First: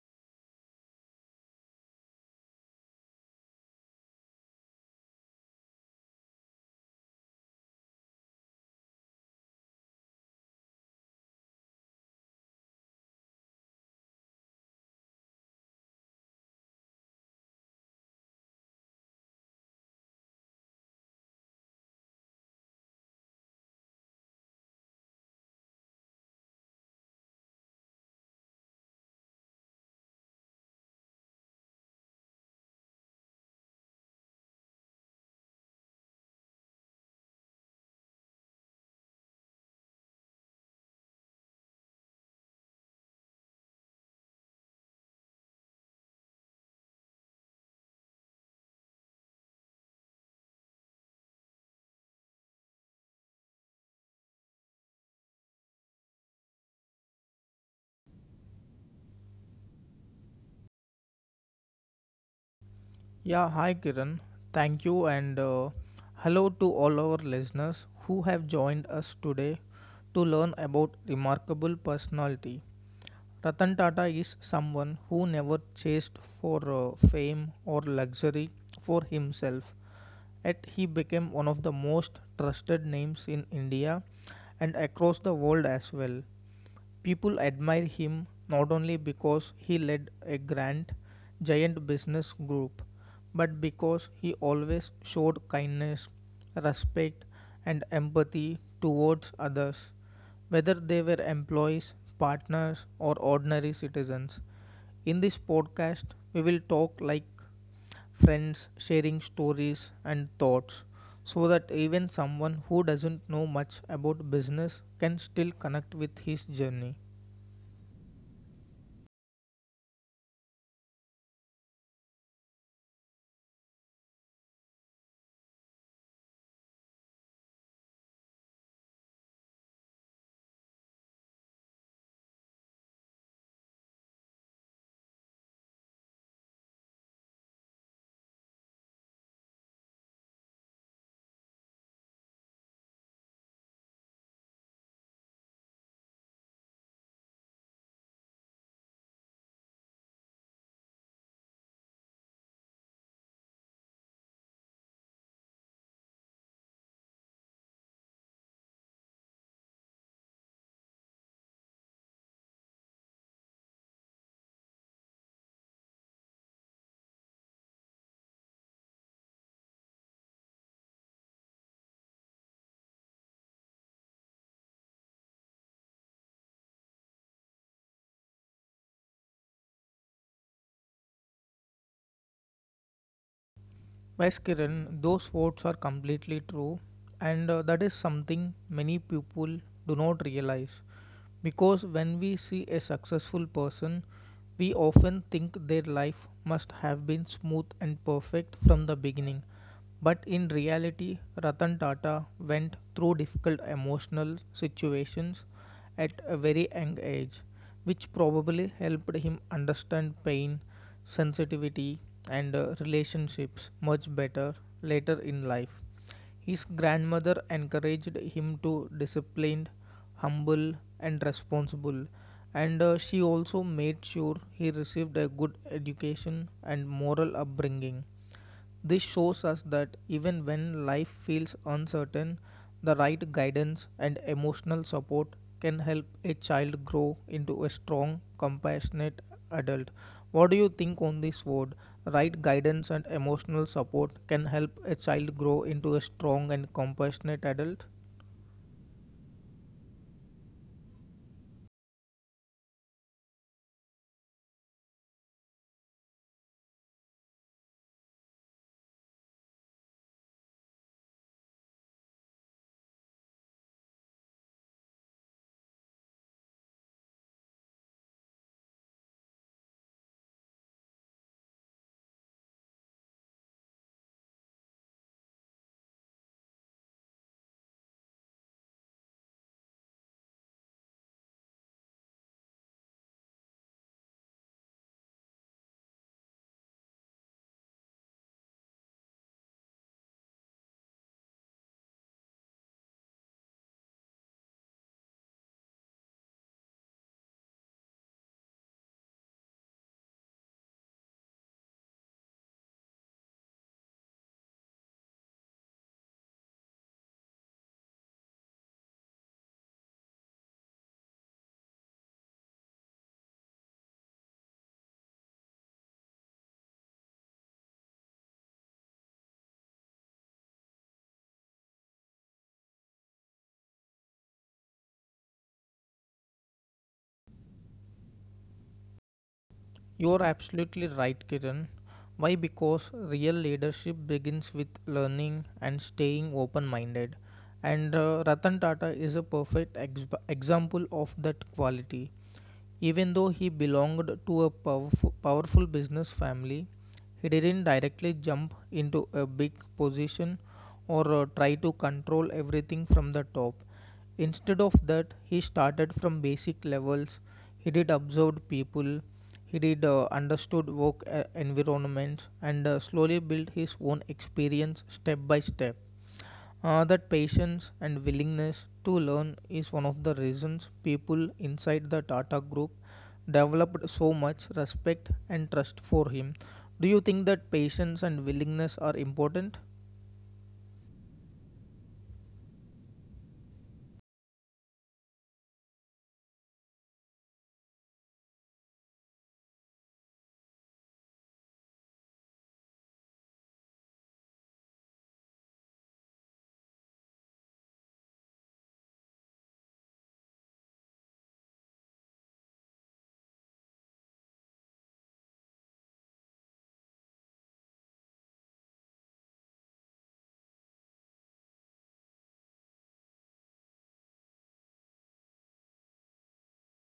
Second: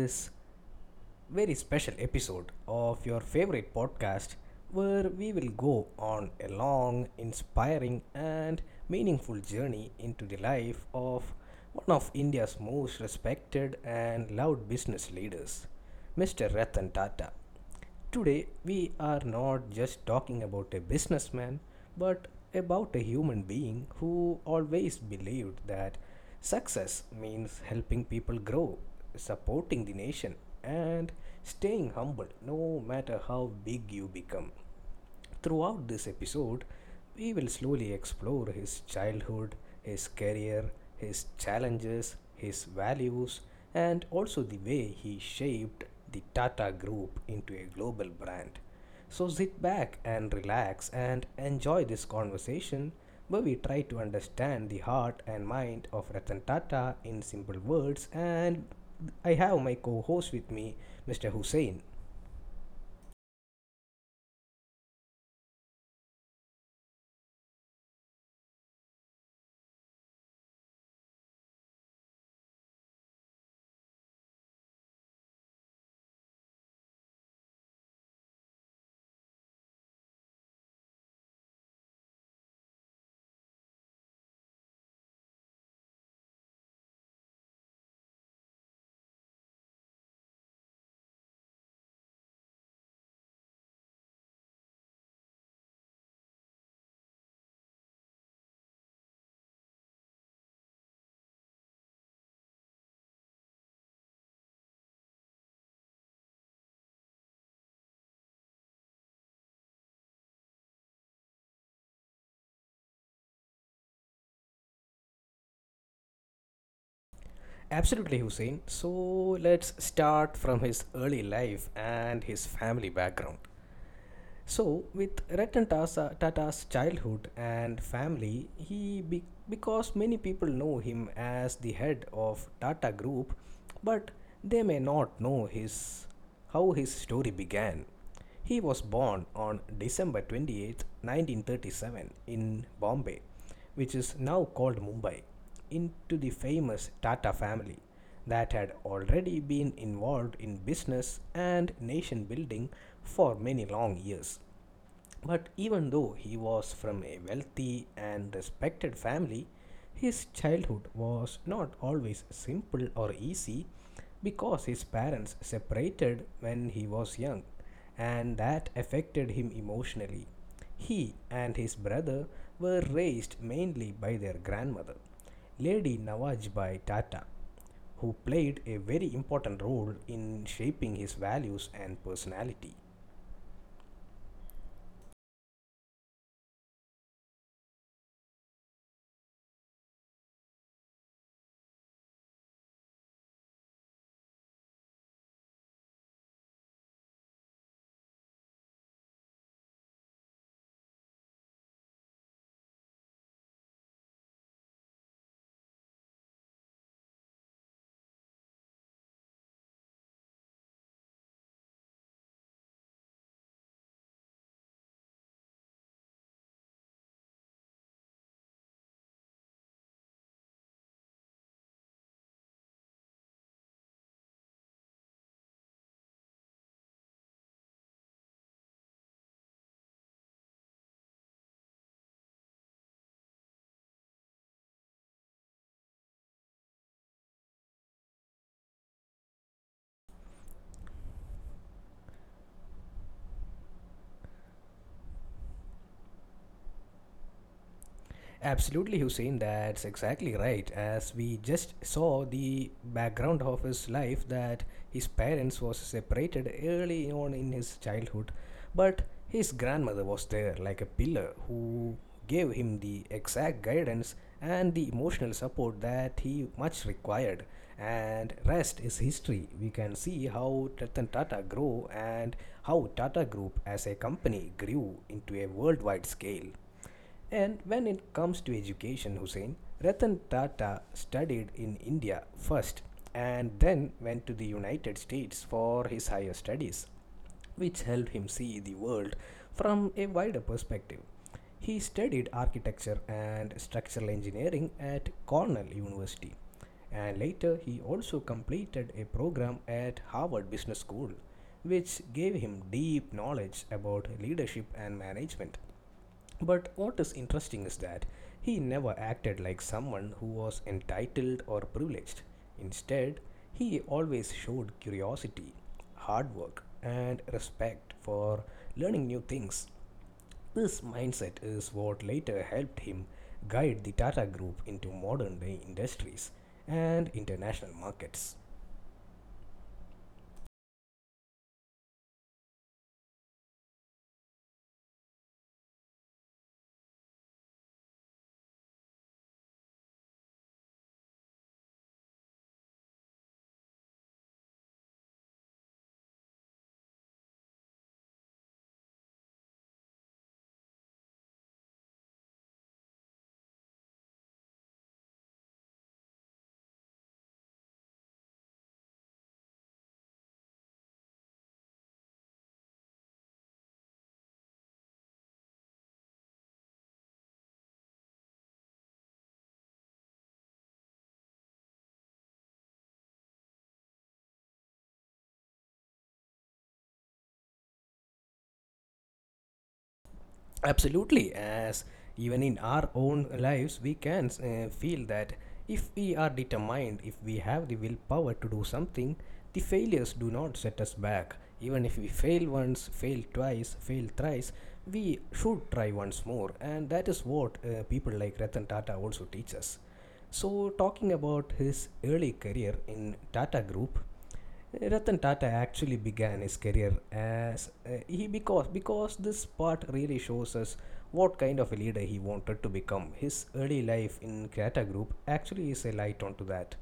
this very special episode of your favorite podcast where we will go on a long, inspiring, and meaningful journey into the life of one of India's most respected and loved business leaders, Mr. Ratan Tata. Today, we are not just talking about a businessman, but about a human being who always believed that success means helping people grow, supporting the nation, and staying humble no matter how big you become. Throughout this episode, we will slowly explore his childhood, his career, his challenges, his values, and also the way he shaped the Tata Group into a global brand. So sit back and relax and enjoy this conversation where we try to understand the heart and mind of Ratan Tata in simple words, and I have my co-host with me, Mr. Hussein. Yeah, hi Kiran. Thank you and hello to all our listeners who have joined us today to learn about remarkable personality. Ratan Tata is someone who never chased for fame or luxury for himself. Yet he became one of the most trusted names in India and across the world as well. People admire him not only because he led a grand, giant business group, but because he always showed kindness, respect, and empathy towards others, whether they were employees, partners, or ordinary citizens. In this podcast, we will talk like friends, sharing stories and thoughts so that even someone who doesn't know much about business can still connect with his journey. Absolutely, Hussein. So let's start from his early life and his family background. So, with Ratan Tata's childhood and family, because many people know him as the head of Tata Group, but they may not know his how his story began. He was born on December 28, 1937, in Bombay, which is now called Mumbai, into the famous Tata family that had already been involved in business and nation building for many long years. But even though he was from a wealthy and respected family, his childhood was not always simple or easy because his parents separated when he was young, and that affected him emotionally. He and his brother were raised mainly by their grandmother, Lady Nawajbai Tata, who played a very important role in shaping his values and personality. Yes, Kiran, those words are completely true, and that is something many people do not realize. Because when we see a successful person, we often think their life must have been smooth and perfect from the beginning. But in reality, Ratan Tata went through difficult emotional situations at a very young age, which probably helped him understand pain, sensitivity, and relationships much better later in life. His grandmother encouraged him to be disciplined, humble, and responsible, and she also made sure he received a good education and moral upbringing. This shows us that even when life feels uncertain, the right guidance and emotional support can help a child grow into a strong, compassionate adult. What do you think on this word? Right guidance and emotional support can help a child grow into a strong and compassionate adult? Absolutely, Hussein, that's exactly right. As we just saw the background of his life, that his parents was separated early on in his childhood, but his grandmother was there like a pillar who gave him the exact guidance and the emotional support that he much required. And rest is history. We can see how Ratan Tata grew and how Tata Group as a company grew into a worldwide scale. And when it comes to education, Hussein, Ratan Tata studied in India first and then went to the United States for his higher studies, which helped him see the world from a wider perspective. He studied architecture and structural engineering at Cornell University, and later he also completed a program at Harvard Business School, which gave him deep knowledge about leadership and management. But what is interesting is that he never acted like someone who was entitled or privileged. Instead, he always showed curiosity, hard work, and respect for learning new things. This mindset is what later helped him guide the Tata Group into modern day industries and international markets. You're absolutely right, Kiran. Why? Because real leadership begins with learning and staying open minded. And Ratan Tata is a perfect example of that quality. Even though he belonged to a powerful, powerful business family, he didn't directly jump into a big position or try to control everything from the top. Instead of that, he started from basic levels. He did observed people, he did understood work environments, and slowly built his own experience step by step. That patience and willingness to learn is one of the reasons people inside the Tata Group developed so much respect and trust for him. Do you think that patience and willingness are important? Absolutely, as even in our own lives, we can feel that if we are determined, if we have the willpower to do something, the failures do not set us back. Even if we fail once, fail twice, fail thrice, we should try once more, and that is what people like Ratan Tata also teach us. So, talking about his early career in Tata Group, Ratan Tata actually began his career as he because this part really shows us what kind of a leader he wanted to become. His early life in Tata Group actually is a light onto that.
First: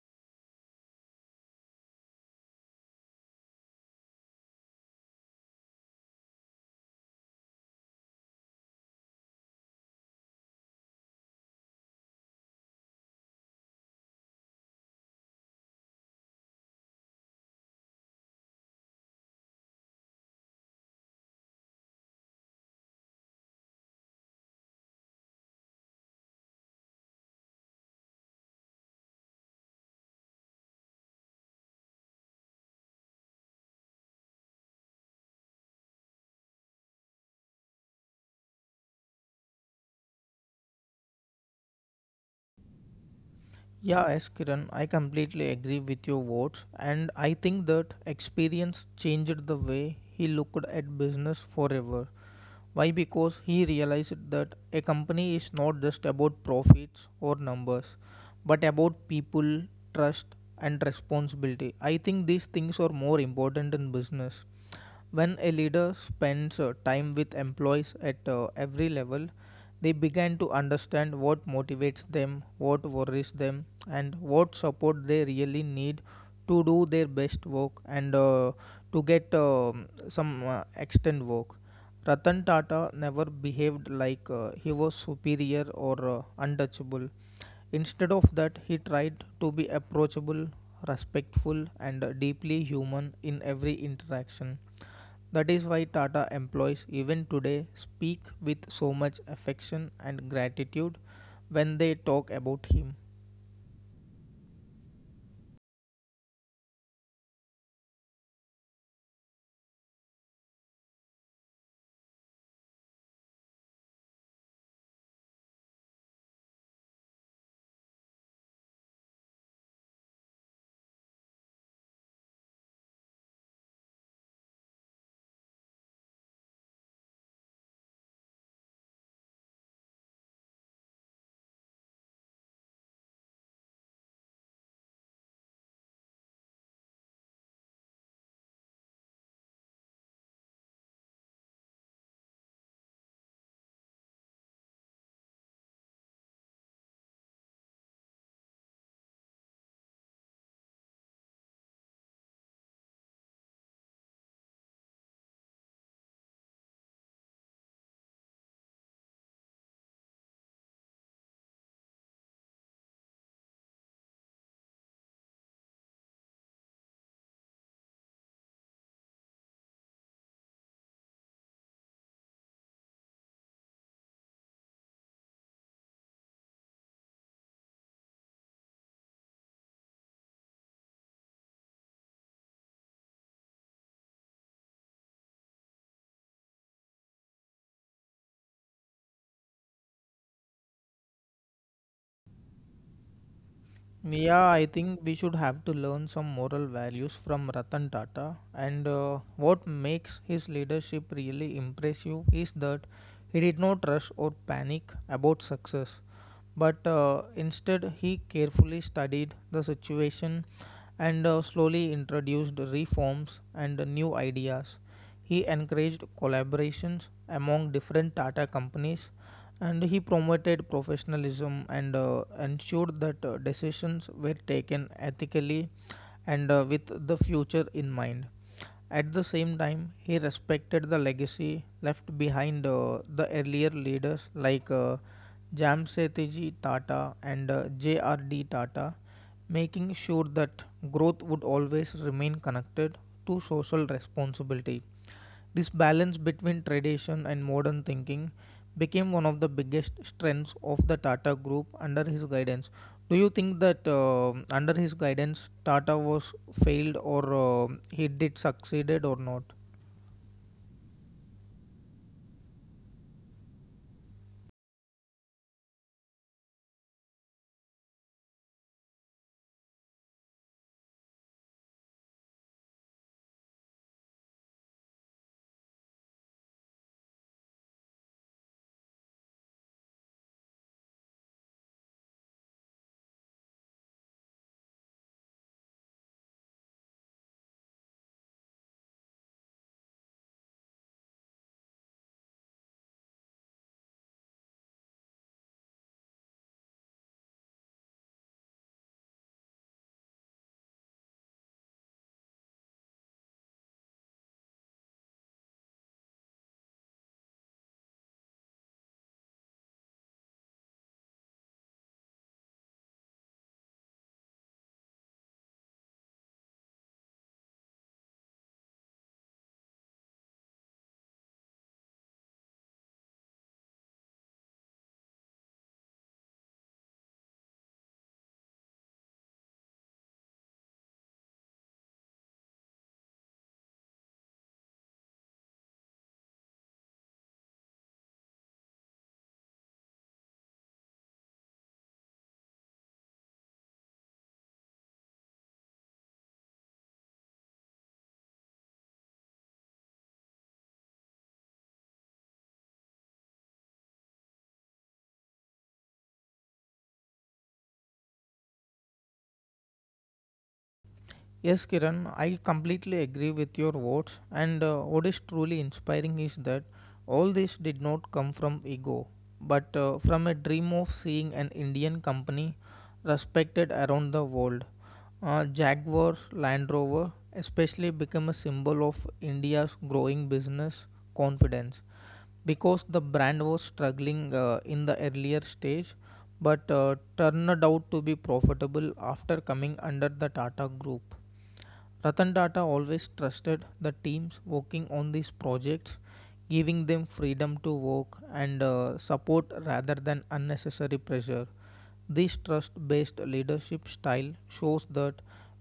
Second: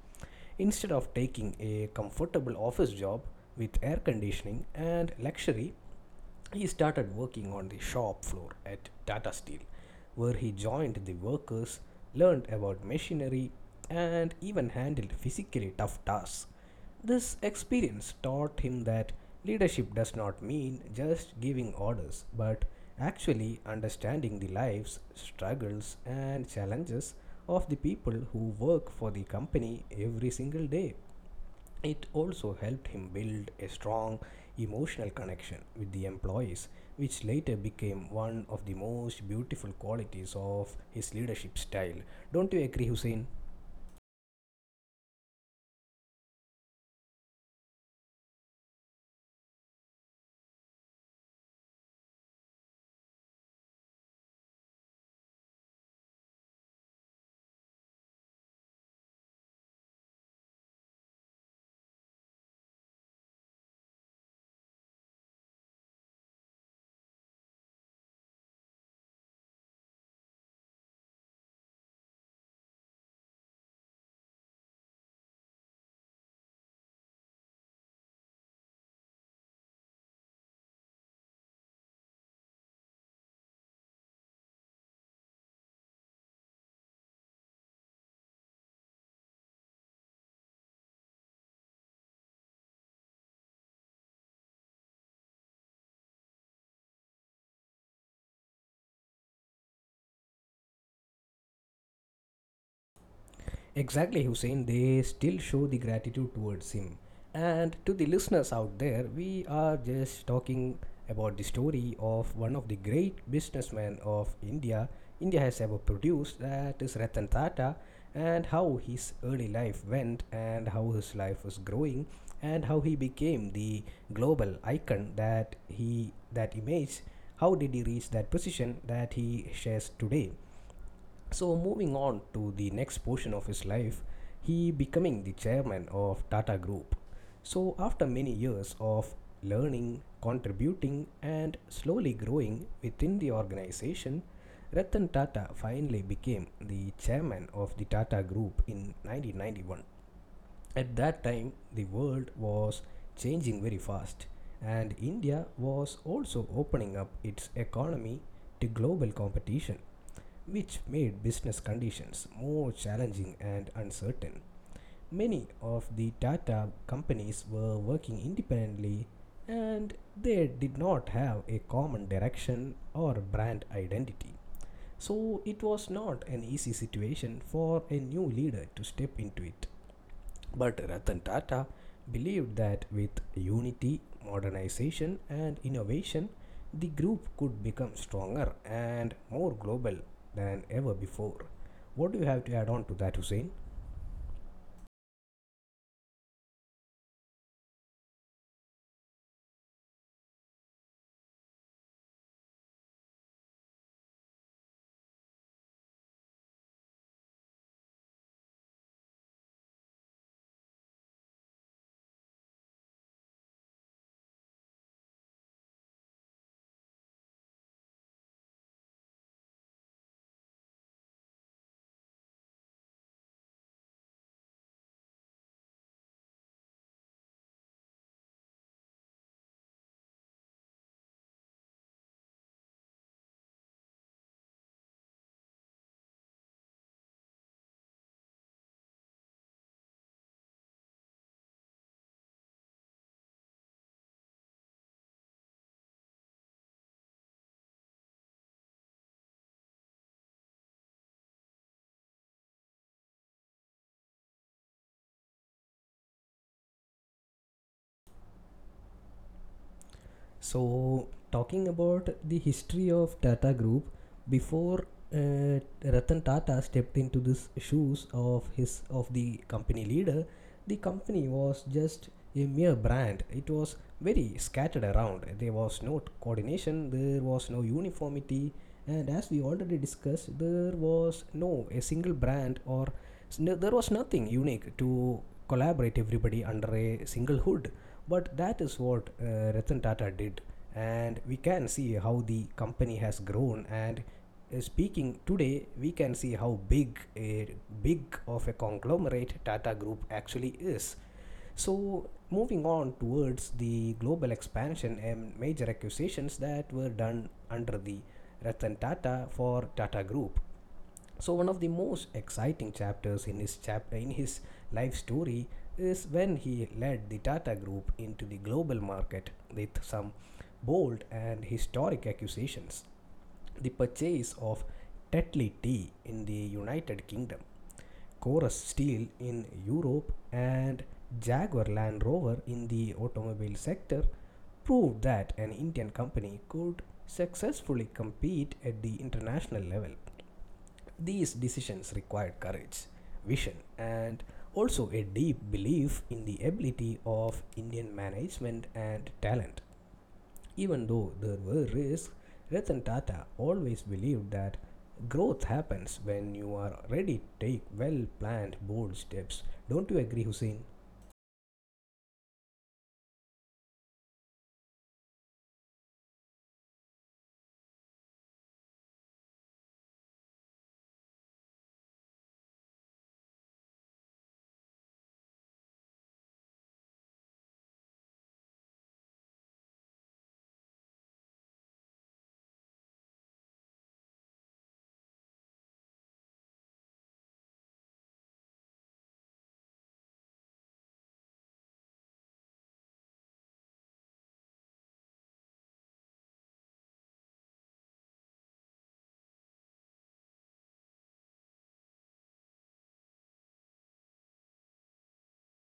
Instead of taking a comfortable office job with air conditioning and luxury, he started working on the shop floor at Tata Steel, where he joined the workers, learned about machinery, and even handled physically tough tasks. This experience taught him that leadership does not mean just giving orders, but actually understanding the lives, struggles, and challenges of the people who work for the company every single day. It also helped him build a strong emotional connection with the employees, which later became one of the most beautiful qualities of his leadership style. Don't you agree, Hussein? Yeah, yes, Kiran, I completely agree with your words, and I think that experience changed the way he looked at business forever. Why? Because he realized that a company is not just about profits or numbers, but about people, trust, and responsibility. I think these things are more important in business. When a leader spends time with employees at every level, they begin to understand what motivates them, what worries them, and what support they really need to do their best work and to get some extent work. Ratan Tata never behaved like he was superior or untouchable. Instead of that, he tried to be approachable, respectful, and deeply human in every interaction. That is why Tata employees, even today, speak with so much affection and gratitude when they talk about him. Exactly, Hussein. They still show the gratitude towards him. And to the listeners out there, we are just talking about the story of one of the great businessmen of India has ever produced, that is Ratan Tata, and how his early life went, and how his life was growing, and how he became the global icon that he that image. How did he reach that position that he shares today? So moving on to the next portion of his life, he becoming the chairman of Tata Group. So after many years of learning, contributing and slowly growing within the organization, Ratan Tata finally became the chairman of the Tata Group in 1991. At that time, the world was changing very fast, and India was also opening up its economy to global competition, which made business conditions more challenging and uncertain. Many of the Tata companies were working independently and they did not have a common direction or brand identity. So it was not an easy situation for a new leader to step into it. But Ratan Tata believed that with unity, modernization, and innovation, the group could become stronger and more global than ever before. What do you have to add on to that, Hussein? Yeah, I think we should have to learn some moral values from Ratan Tata. And what makes his leadership really impressive is that he did not rush or panic about success, but instead, he carefully studied the situation and slowly introduced reforms and new ideas. He encouraged collaborations among different Tata companies and he promoted professionalism and ensured that decisions were taken ethically and with the future in mind. At the same time, he respected the legacy left behind the earlier leaders like Jamsetji Tata and JRD Tata, making sure that growth would always remain connected to social responsibility. This balance between tradition and modern thinking became one of the biggest strengths of the Tata Group under his guidance. Do you think that under his guidance Tata was failed or he did succeeded or not? So, talking about the history of Tata Group, before Ratan Tata stepped into this shoes of his of the company leader, the company was just a mere brand. It was very scattered around. There was no coordination. There was no uniformity, and as we already discussed, there was no a single brand or there was nothing unique to collaborate everybody under a single hood, but that is what Ratan Tata did, and we can see how the company has grown. And speaking today, we can see how big of a conglomerate Tata Group actually is. So, moving on towards the global expansion and major acquisitions that were done under the Ratan Tata for Tata Group. So one of the most exciting chapters in his life story is when he led the Tata Group into the global market with some bold and historic accusations. The purchase of Tetley Tea in the United Kingdom, Corus Steel in Europe, and Jaguar Land Rover in the automobile sector proved that an Indian company could successfully compete at the international level. These decisions required courage, vision, and also a deep belief in the ability of Indian management and talent. Even though there were risks, Ratan Tata always believed that growth happens when you are ready to take well planned bold steps. Don't you agree, Hussein? Yes, Kiran, I completely agree with your words. And what is truly inspiring is that all this did not come from ego, but from a dream of seeing an Indian company respected around the world. Jaguar Land Rover especially became a symbol of India's growing business confidence because the brand was struggling in the earlier stage but turned out to be profitable after coming under the Tata Group. Ratan Tata always trusted the teams working on these projects, giving them freedom to work and support rather than unnecessary pressure. This trust based leadership style shows that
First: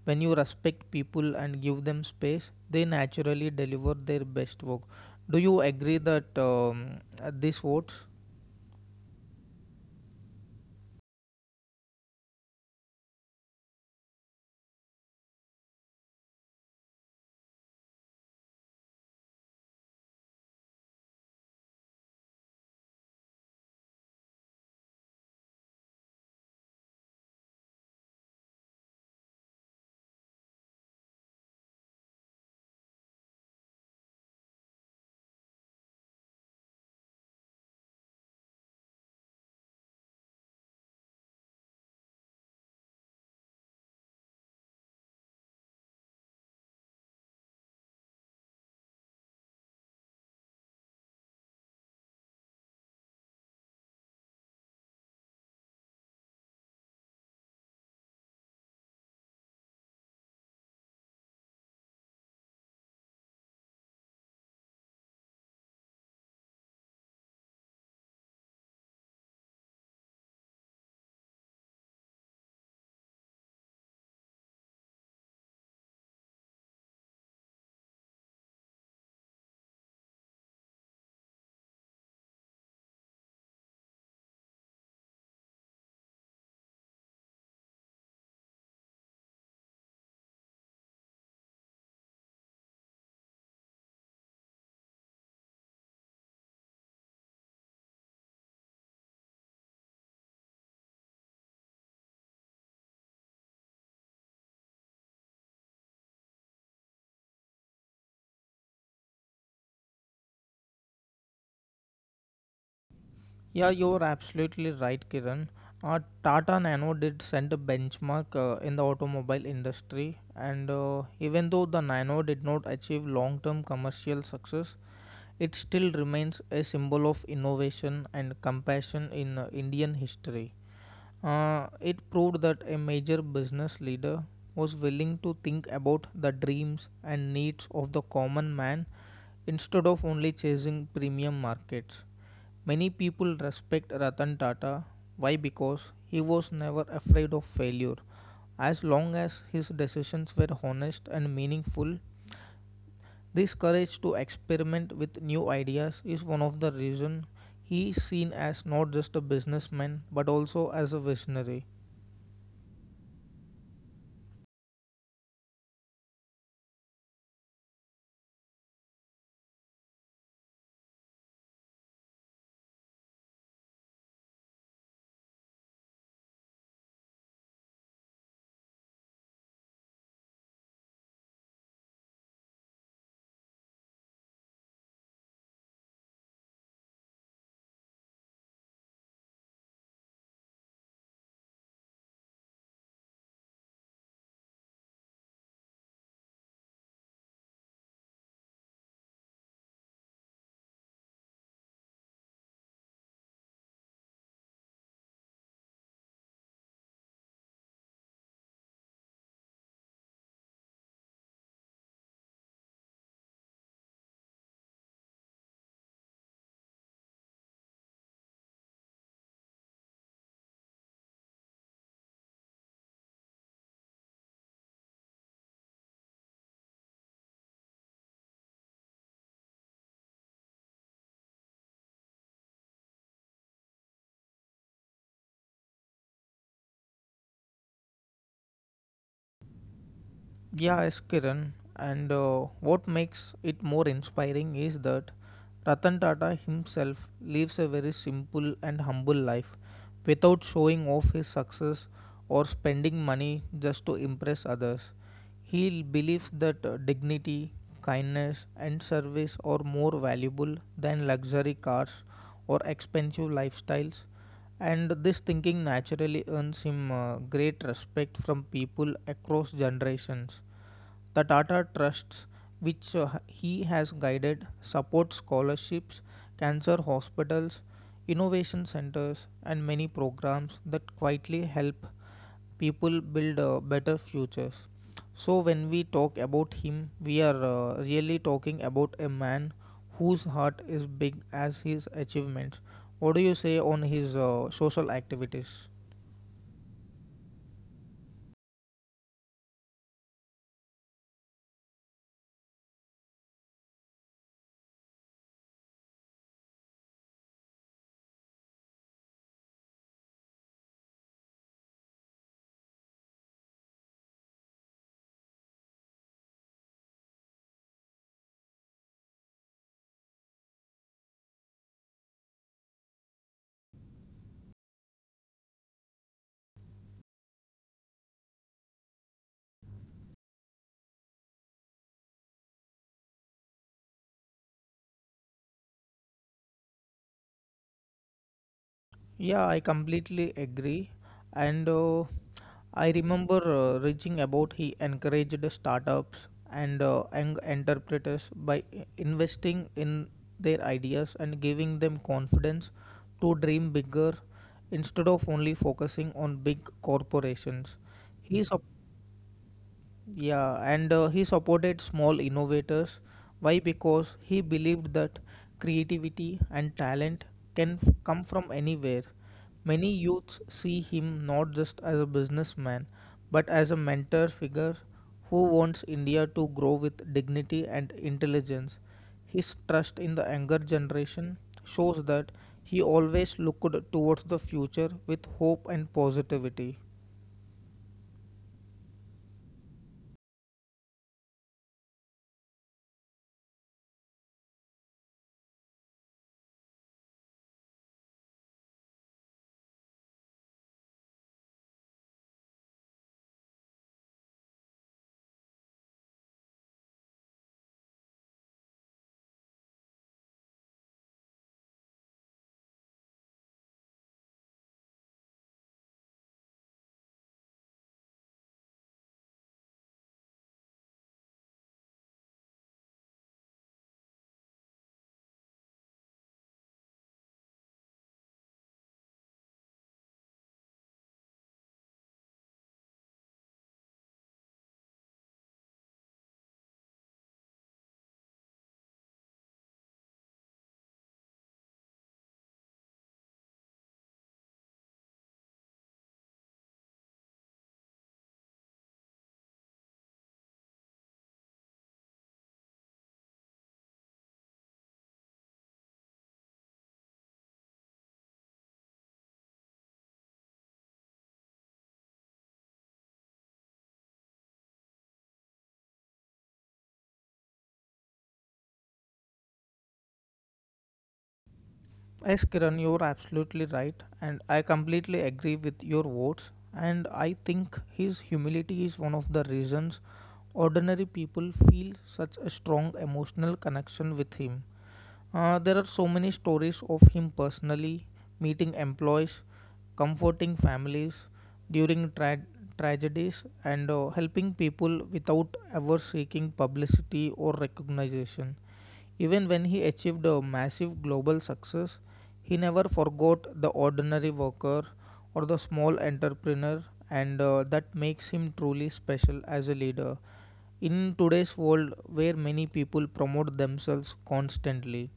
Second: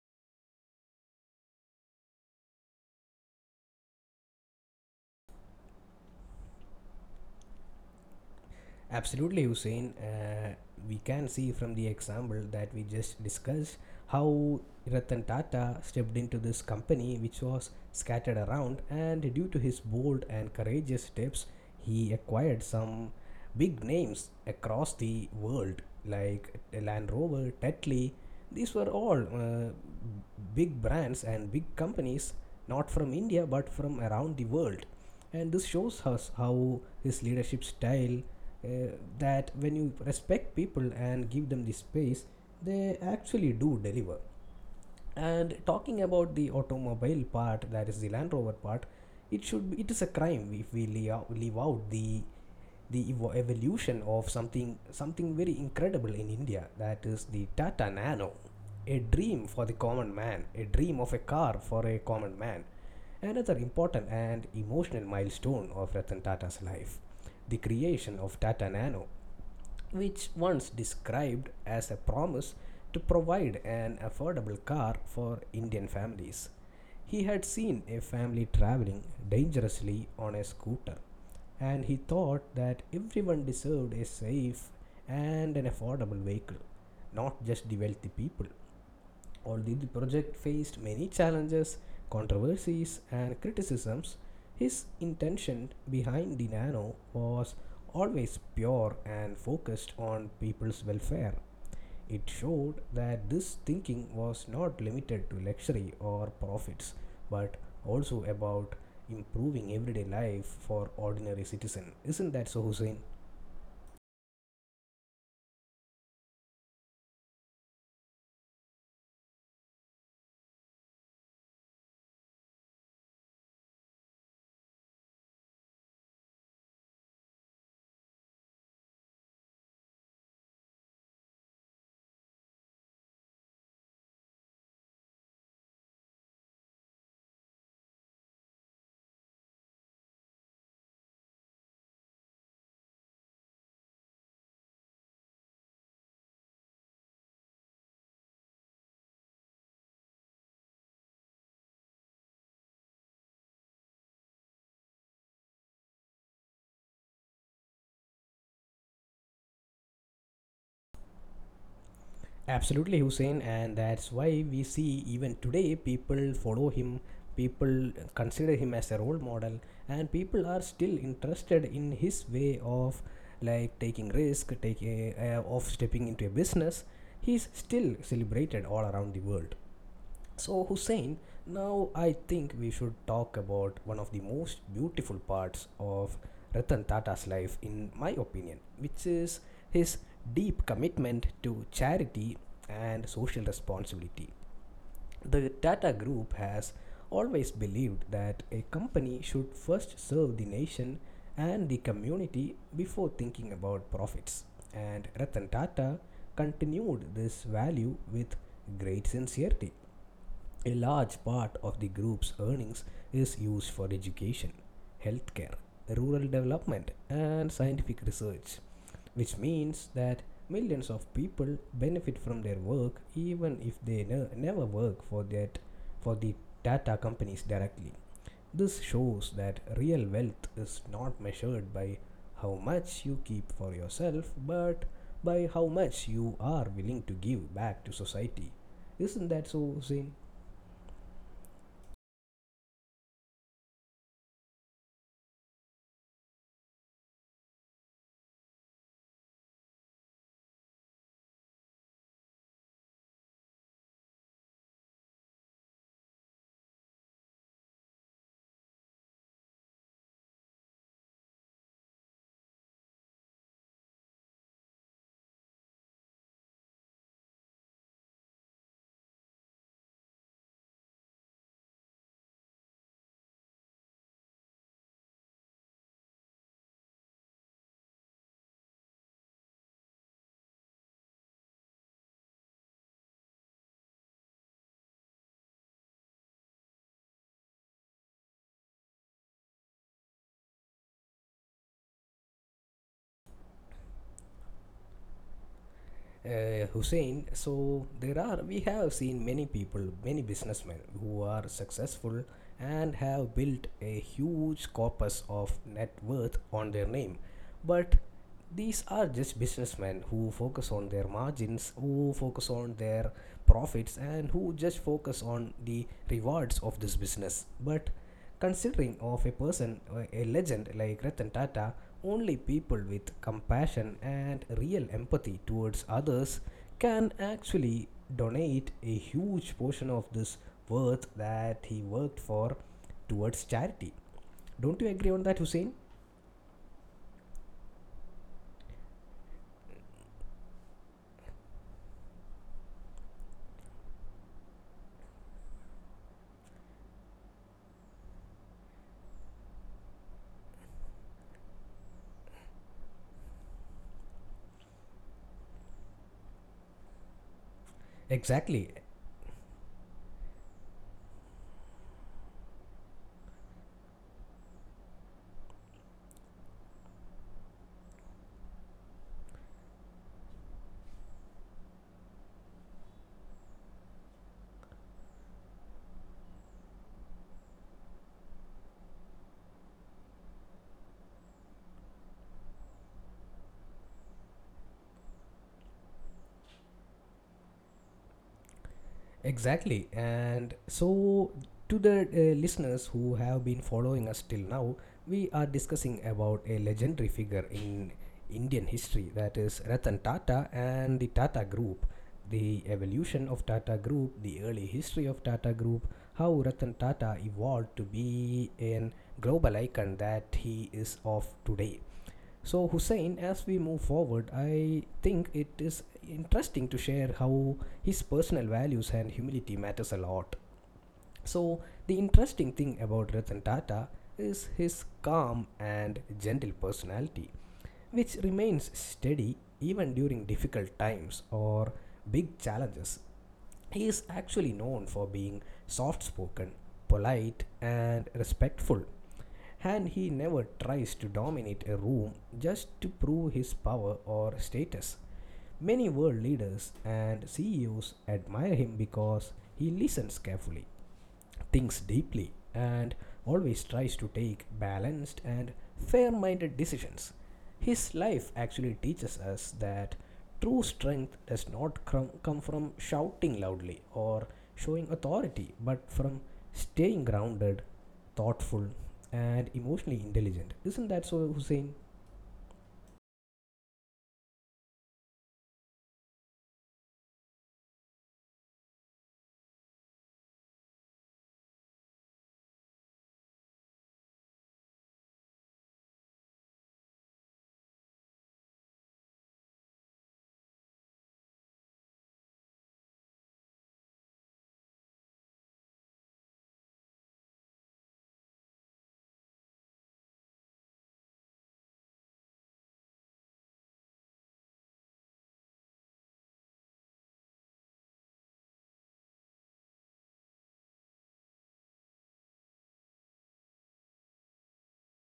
when you respect people and give them space, they naturally deliver their best work. Do you agree that these votes? Absolutely, Hussein. We can see from the example that we just discussed how Ratan Tata stepped into this company which was scattered around, and due to his bold and courageous steps, he acquired some big names across the world like Land Rover, Tetley. These were all big brands and big companies not from India but from around the world, and this shows us how his leadership style, uh, that when you respect people and give them the space, they actually do deliver. And talking about the automobile part, that is the Land Rover part, it should be, it is a crime if we leave out the evolution of something very incredible in India. That is the Tata Nano, a dream for the common man, a dream of a car for a common man. Another important and emotional milestone of Ratan Tata's life, the creation of Tata Nano, which once described as a promise to provide an affordable car for Indian families. He had seen a family traveling dangerously on a scooter, and he thought that everyone deserved a safe and an affordable vehicle, not just the wealthy people. Although the project faced many challenges, controversies, and criticisms, his intention behind the Nano was always pure and focused on people's welfare. It showed that this thinking was not limited to luxury or profits, but also about improving everyday life for ordinary citizen. Isn't that so, Hussein? Yeah, you're absolutely right, Kiran. Tata Nano did set a benchmark in the automobile industry, and even though the Nano did not achieve long term commercial success, it still remains a symbol of innovation and compassion in Indian history. It proved that a major business leader was willing to think about the dreams and needs of the common man instead of only chasing premium markets. Many people respect Ratan Tata. Why? Because he was never afraid of failure. As long as his decisions were honest and meaningful, this courage to experiment with new ideas is one of the reasons he is seen as not just a businessman but also as a visionary. Absolutely, Hussein, and that's why we see even today people follow him, people consider him as a role model, and people are still interested in his way of like taking risk, taking of stepping into a business. He's still celebrated all around the world. So Hussein, now I think we should talk about one of the most beautiful parts of Ratan Tata's life in my opinion, which is his deep commitment to charity and social responsibility. The Tata group has always believed that a company should first serve the nation and the community before thinking about profits. And Ratan Tata continued this value with great sincerity. A large part of the group's earnings is used for education, healthcare, rural development, and scientific research, which means that millions of people benefit from their work even if they never work for that for the Tata companies directly. This shows that real wealth is not measured by how much you keep for yourself, but by how much you are willing to give back to society. Isn't that so, Zain? Yeah, yes, Kiran. And what makes it more inspiring is that Ratan Tata himself lives a very simple and humble life without showing off his success or spending money just to impress others. He believes that dignity, kindness, and service are more valuable than luxury cars or expensive lifestyles, and this thinking naturally earns him great respect from people across generations. The Tata Trusts, which he has guided, support scholarships, cancer hospitals, innovation centers, and many programs that quietly help people build better futures. So, when we talk about him, we are really talking about a man whose heart is big as his achievements. What do you say on his social activities? Hussein, so there are we have seen many people, many businessmen who are successful and have built a huge corpus of net worth on their name, but these are just businessmen who focus on their margins, who focus on their profits, and who just focus on the rewards of this business. But considering of a person, a legend like Ratan Tata, only people with compassion and real empathy towards others can actually donate a huge portion of this worth that he worked for towards charity. Don't you agree on that, Hussein? Yeah, I completely agree. And I remember reaching about he encouraged startups and young entrepreneurs by investing in their ideas and giving them confidence to dream bigger instead of only focusing on big corporations. He Exactly. yeah, and he supported small innovators. Why? Because he believed that creativity and talent can come from anywhere. Many youths see him not just as a businessman, but as a mentor figure who wants India to grow with dignity and intelligence. His trust in the younger generation shows that he always looked towards the future with hope and positivity. Exactly. And so, to the listeners who have been following us till now, we are discussing about a legendary figure in Indian history that is Ratan Tata and the Tata Group, the evolution of Tata Group, the early history of Tata Group, how Ratan Tata evolved to be an global icon that he is of today. So, Hussein, as we move forward, I think it is interesting to share how his personal values and humility matters a lot. So, the interesting thing about Ratan Tata is his calm and gentle personality, which remains steady even during difficult times or big challenges. He is actually known for being soft spoken, polite, and respectful and he never tries to dominate a room just to prove his power or status. Many world leaders and CEOs admire him because he listens carefully, thinks deeply, and always tries to take balanced and fair minded decisions. His life actually teaches us that true strength does not come from shouting loudly or showing authority, but from staying grounded, thoughtful, and emotionally intelligent. Isn't that so, Hussein? Yes, Kiran, you're absolutely right, and I completely agree with your words. And I think his humility is one of the reasons ordinary people feel such a strong emotional connection with him. There are so many stories of him personally meeting employees, comforting families during tragedies, and helping people without ever seeking publicity or recognition. Even when he achieved a massive global success, he never forgot the ordinary worker or the small entrepreneur, and that makes him truly special as a leader. In today's world, where many people promote themselves constantly,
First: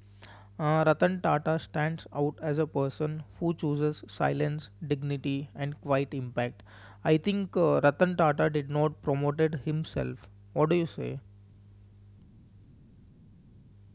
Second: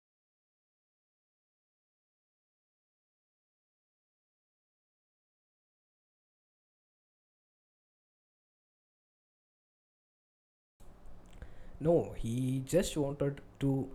Ratan Tata stands out as a person who chooses silence, dignity, and quiet impact. I think Ratan Tata did not promoted himself. What do you say? No, he just wanted to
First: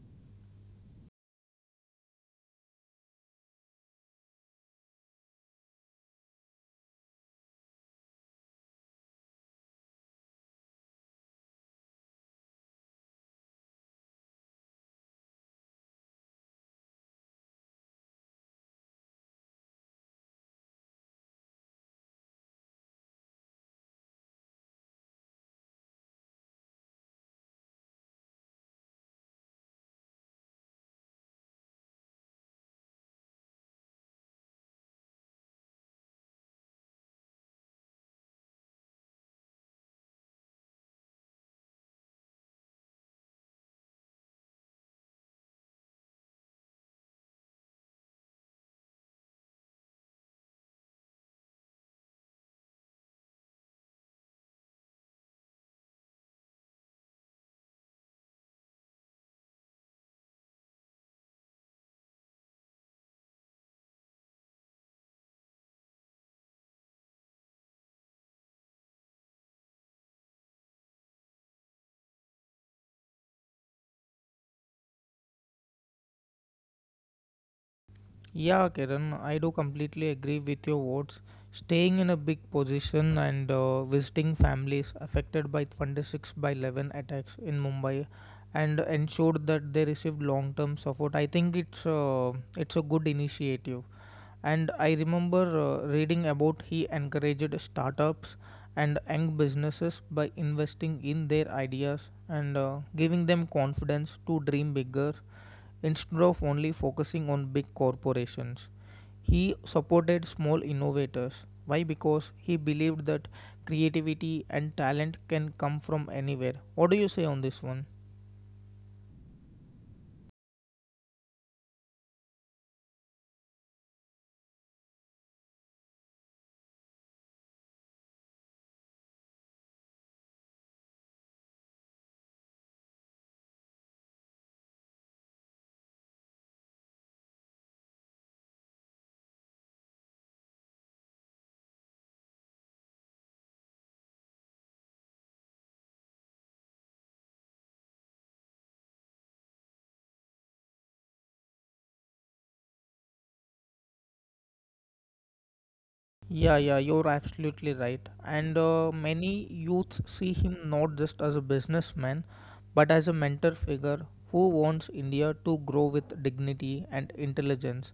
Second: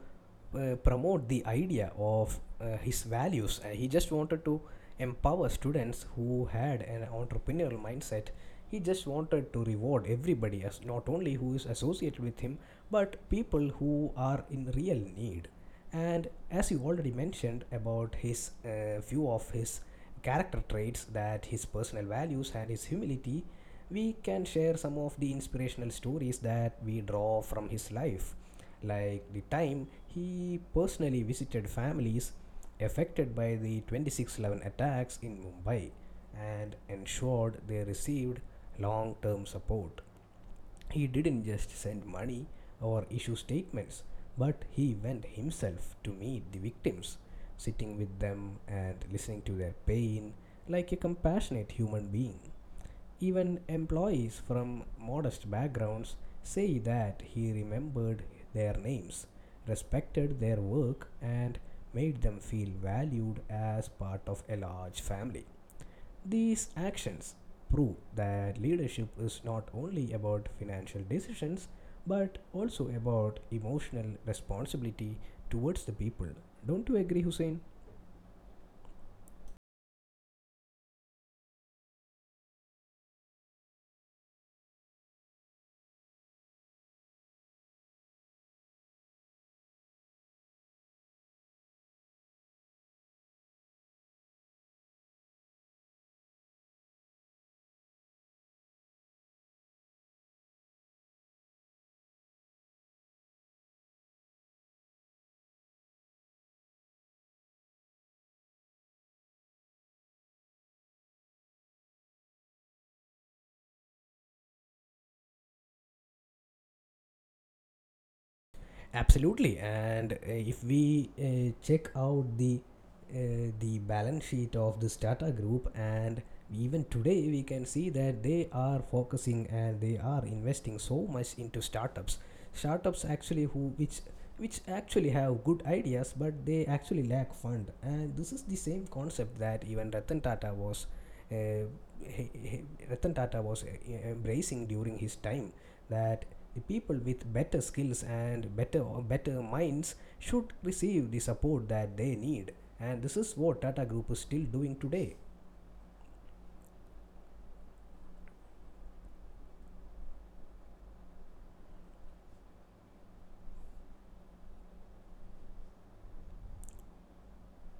promote the idea of his values. He just wanted to empower students who had an entrepreneurial mindset. He just wanted to reward everybody, as not only who is associated with him, but people who are in real need. And as you already mentioned about his few of his character traits, that his personal values and his humility we can share some of the inspirational stories that we draw from his life, like the time he personally visited families affected by the 26/11 attacks in Mumbai and ensured they received long term support. He didn't just send money or issue statements, but he went himself to meet the victims, sitting with them and listening to their pain like a compassionate human being. Even employees from modest backgrounds say that he remembered their names, respected their work, and made them feel valued as part of a large family. These actions prove that leadership is not only about financial decisions but also about emotional responsibility towards the people. Don't you agree, Hussein? Yeah, Kiran, I do completely agree with your words. Staying in a big position and visiting families affected by 26 by 11 attacks in Mumbai and ensured that they received long-term support. I think it's a good initiative and I remember reading about he encouraged startups and young businesses by investing in their ideas and giving them confidence to dream bigger instead of only focusing on big corporations. He supported small innovators. Why? Because he believed that creativity and talent can come from anywhere. What do you say on this one? Absolutely. And if we check out the the balance sheet of this Tata Group, and even today we can see that they are focusing and they are investing so much into startups. Startups actually who which actually have good ideas, but they actually lack fund. And this is the same concept that even Ratan Tata was uh, he- Ratan Tata was e- embracing during his time that the people with better skills and better minds should receive the support that they need, and this is what Tata Group is still doing today. Yeah, you're absolutely right. And many youths see him not just as a businessman, but as a mentor figure who wants India to grow with dignity and intelligence.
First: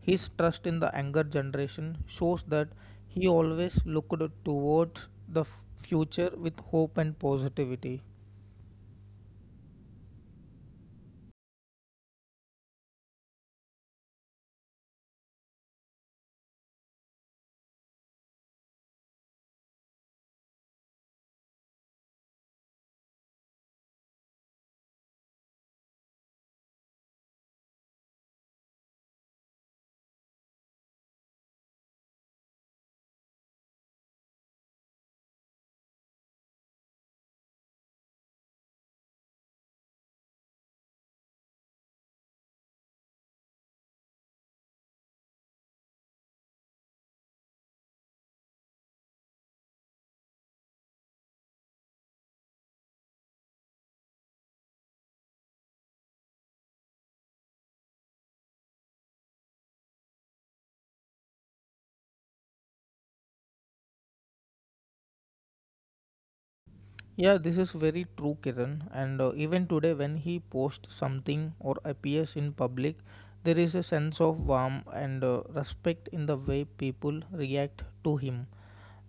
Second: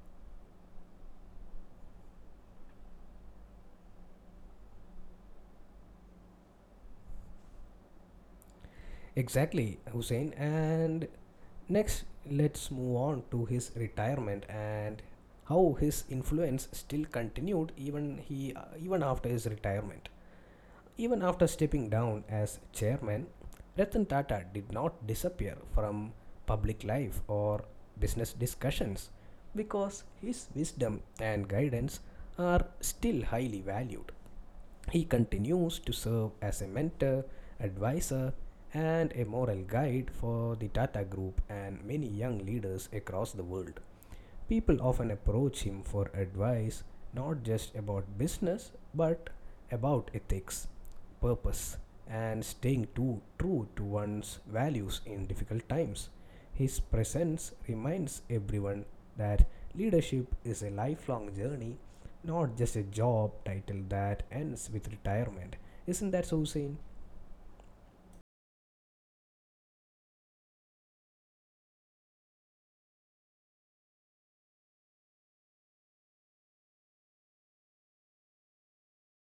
His trust in the younger generation shows that he always looked towards the future with hope and positivity. Exactly, Hussein, and next let's move on to his retirement and how his influence still continued even after his retirement. Even after stepping down as chairman, Ratan Tata did not disappear from public life or business discussions because his wisdom and guidance are still highly valued. He continues to serve as a mentor, advisor, and a moral guide for the Tata Group and many young leaders across the world. People often approach him for advice not just about business but about ethics, purpose, and staying too true to one's values in difficult times. His presence reminds everyone that leadership is a lifelong journey, not just a job title that ends with retirement. Isn't that so, Hussein? Yeah, this is very true, Kiran. And even today, when he posts something or appears in public, there is a sense of warmth and respect in the way people react to him.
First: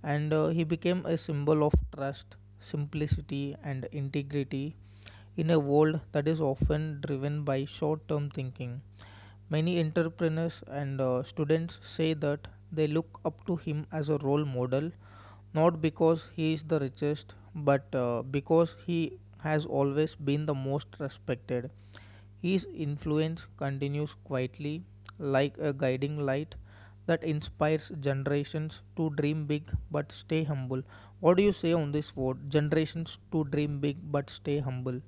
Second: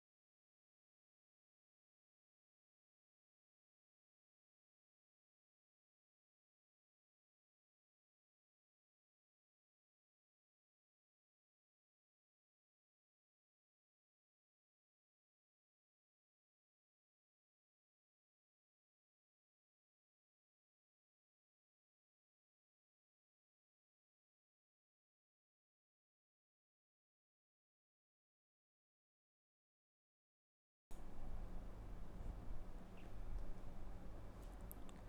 And he became a symbol of trust, simplicity, and integrity in a world that is often driven by short term thinking. Many entrepreneurs and students say that they look up to him as a role model, not because he is the richest, but because he has always been the most respected. His influence continues quietly, like a guiding light that inspires generations to dream big but stay humble. What do you say on this word? Generations to dream big but stay humble.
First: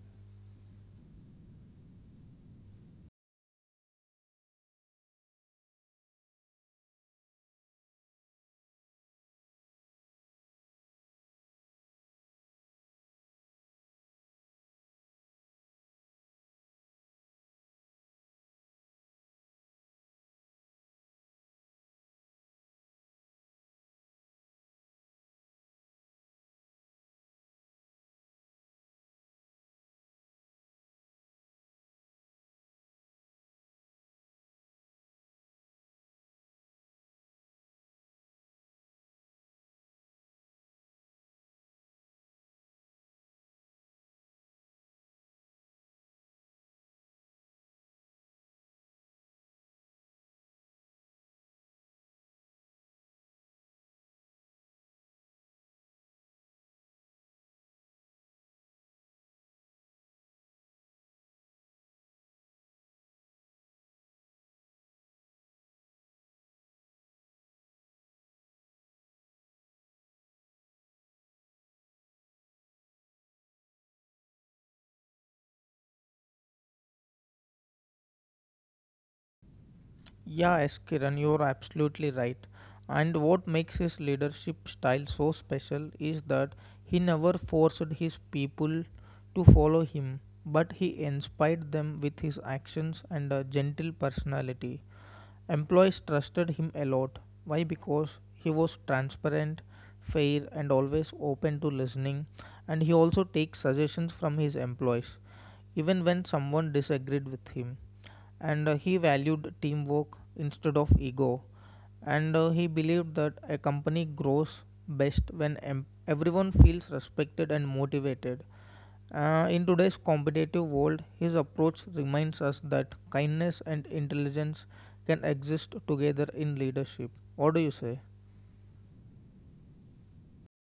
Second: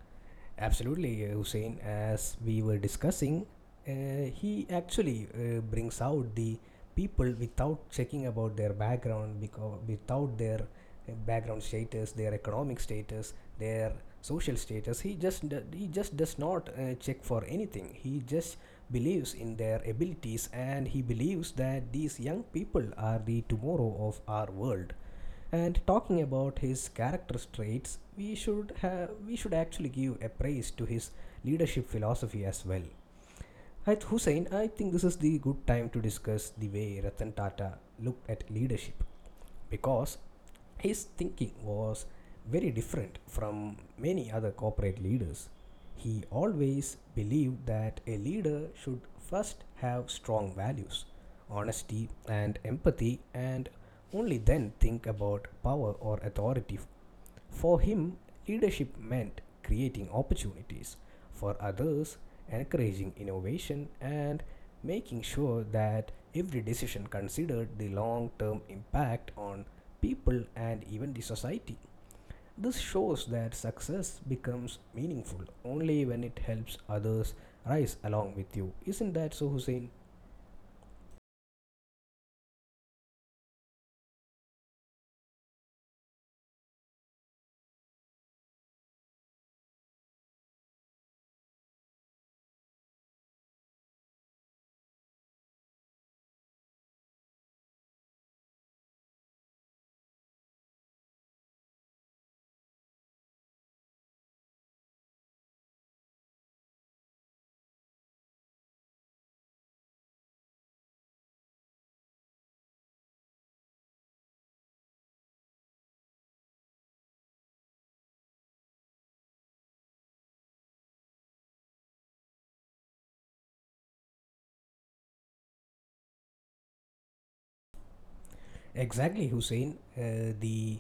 Absolutely, Hussein. As we were discussing, he actually brings out the people without checking about their background, because without their background status, their economic status, their social status. He just does not check for anything. He just believes in their abilities, and he believes that these young people are the tomorrow of our world. And talking about his character traits, we should actually give a praise to his leadership philosophy as well. At Hussein, I think this is the good time to discuss the way Ratan Tata looked at leadership because his thinking was very different from many other corporate leaders. He always believed that a leader should first have strong values, honesty, and empathy, and only then think about power or authority for him, leadership meant creating opportunities for others, encouraging innovation, and making sure that every decision considered the long term impact on people and even the society. This shows that success becomes meaningful only when it helps others rise along with you. Isn't that so, Hussein? Yeah, S. Kiran, you're absolutely right. And what makes his leadership style so special is that he never forced his people to follow him, but he inspired them with his actions and a gentle personality. Employees trusted him a lot. Why? Because he was transparent, fair, and always open to listening, and he also takes suggestions from his employees, even when someone disagreed with him, and he valued teamwork instead of ego, and he believed that a company grows best when everyone feels respected and motivated. In today's competitive world, his approach reminds us that kindness and intelligence can exist together in leadership. What do you say? Exactly, Hussein. The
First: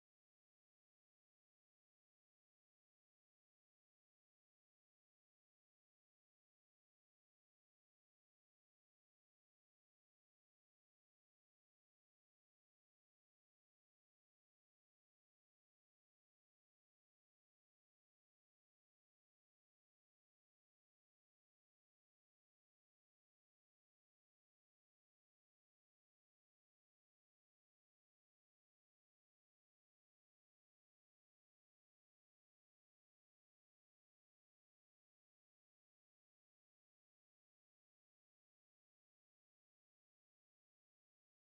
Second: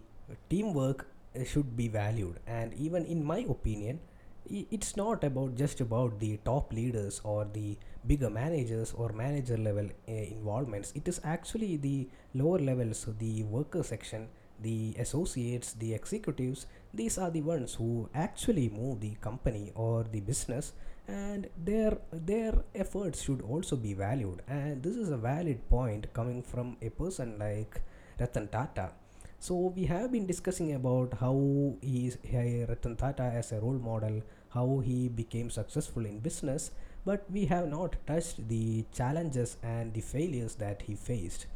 teamwork should be valued, and even in my opinion, it's not about just about the top leaders or the bigger managers or manager level involvements. It is actually the lower levels, so the worker section, the associates, the executives. These are the ones who actually move the company or the business, and their efforts should also be valued. And this is a valid point coming from a person like Ratan Tata. So we have been discussing about how he is Ratan Tata as a role model, how he became successful in business, but we have not touched the challenges and the failures that he faced.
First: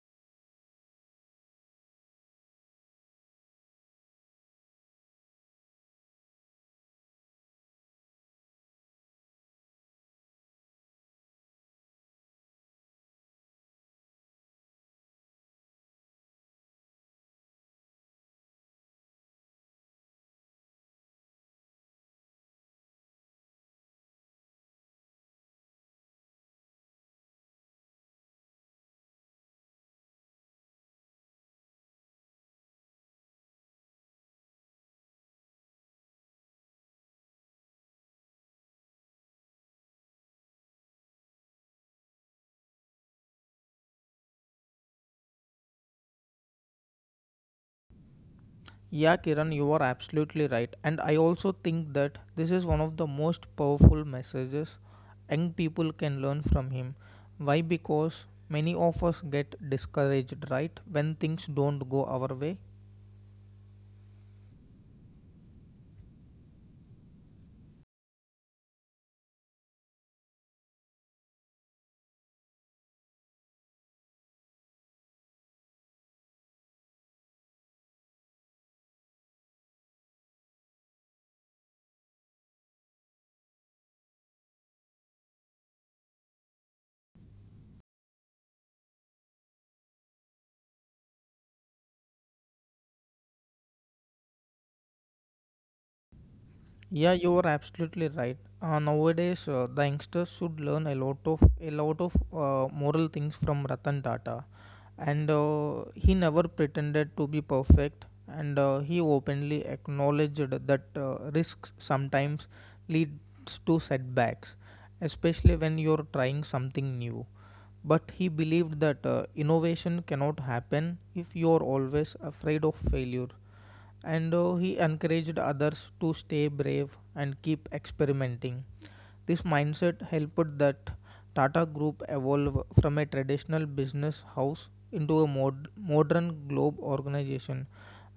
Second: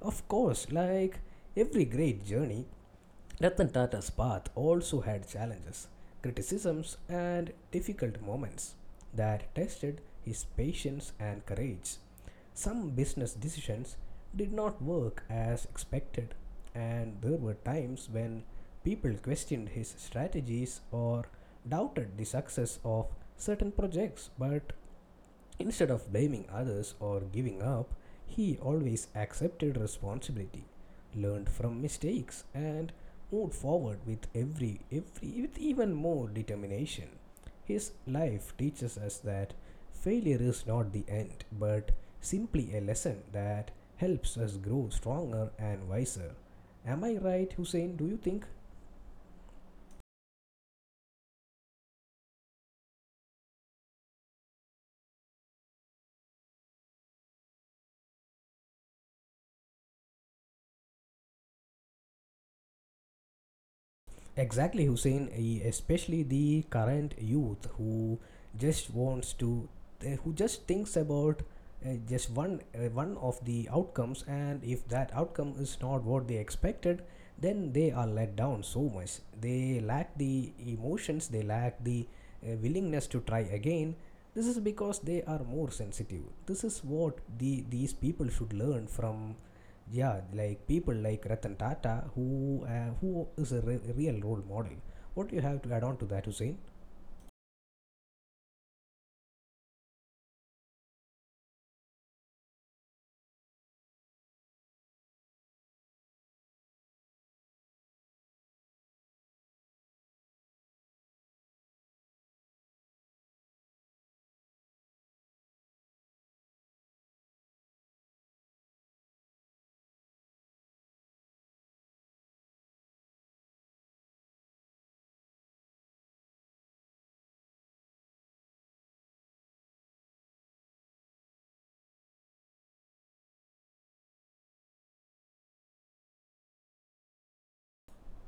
Of course, like every great journey, Ratan Tata's path also had challenges, criticisms, and difficult moments that tested his patience and courage. Some business decisions did not work as expected, and there were times when people questioned his strategies or doubted the success of certain projects. But instead of blaming others or giving up, he always accepted responsibility, learned from mistakes, and moved forward with every with even more determination. His life teaches us that failure is not the end, but simply a lesson that helps us grow stronger and wiser. Am I right, Hussein? Do you think? Yeah, Kiran, you are absolutely right. And I also think that this is one of the most powerful messages young people can learn from him. Why? Because many of us get discouraged, right? When things don't go our way. Exactly, Hussein. Especially the current youth who just wants to, who just thinks about just one of the outcomes, and if that outcome is not what they expected, then they are let down so much. They lack the emotions. They lack the willingness to try again. This is because they are more sensitive. This is what these people should learn from, yeah, like people like Ratan Tata, who is a real role model. What do you have to add on to that, Hussein? Yeah, you are absolutely right. Nowadays, the youngsters should learn a lot of moral things from Ratan Tata, and he never pretended to be perfect, and he openly acknowledged that risks sometimes leads to setbacks, especially when you're trying something new. But he believed that innovation cannot happen if you're always afraid of failure, and he encouraged others to stay brave and keep experimenting. This mindset helped that Tata Group evolve from a traditional business house into a modern globe organization.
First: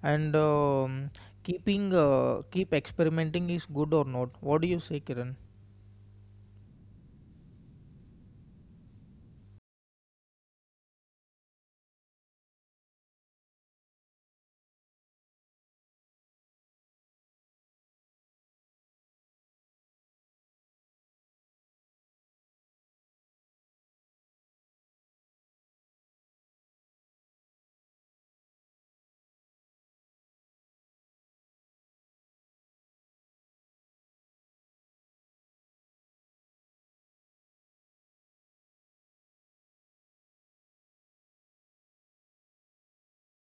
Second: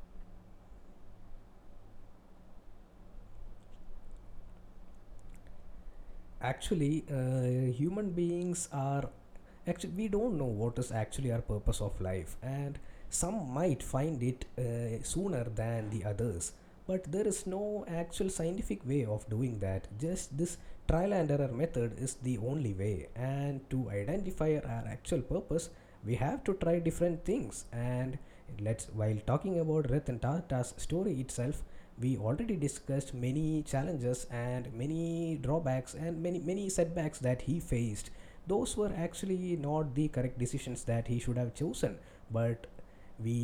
And keep experimenting is good or not? What do you say, Kiran? Actually, human beings are actually, we don't know what is actually our purpose of life, and some might find it sooner than the others, but there is no actual scientific way of doing that. Just this trial and error method is the only way, and to identify our actual purpose we have to try different things. And let's, while talking about Ratan Tata's story itself, we already discussed many challenges and many drawbacks and many setbacks that he faced. Those were actually not the correct decisions that he should have chosen, but we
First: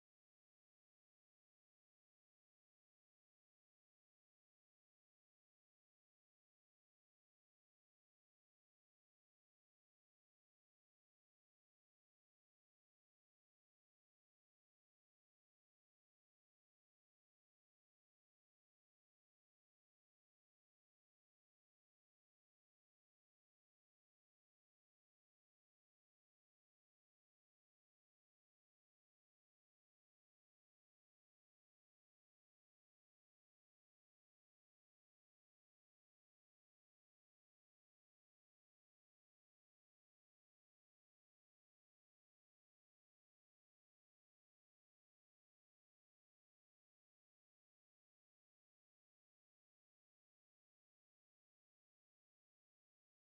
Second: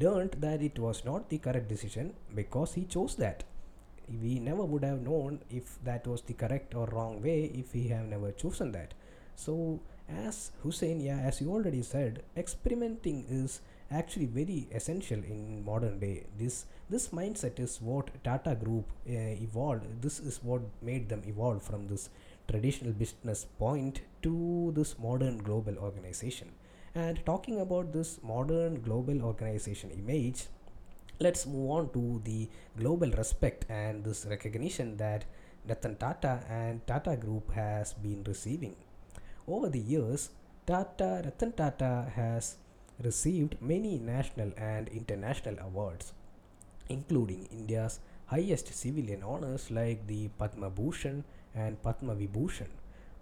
learned that it was not the correct decision because he chose that. We never would have known if that was the correct or wrong way if we have never chosen that. So, as Hussein, yeah, as you already said, experimenting is actually very essential in modern day. This mindset is what Tata Group evolved this is what made them evolve from this traditional business point to this modern global organization. And talking about this modern global organization image, let's move on to the global respect and this recognition that Ratan Tata and Tata Group has been receiving. Over the years, Tata Ratan Tata has received many national and international awards including India's highest civilian honors like the Padma Bhushan and Padma Vibhushan.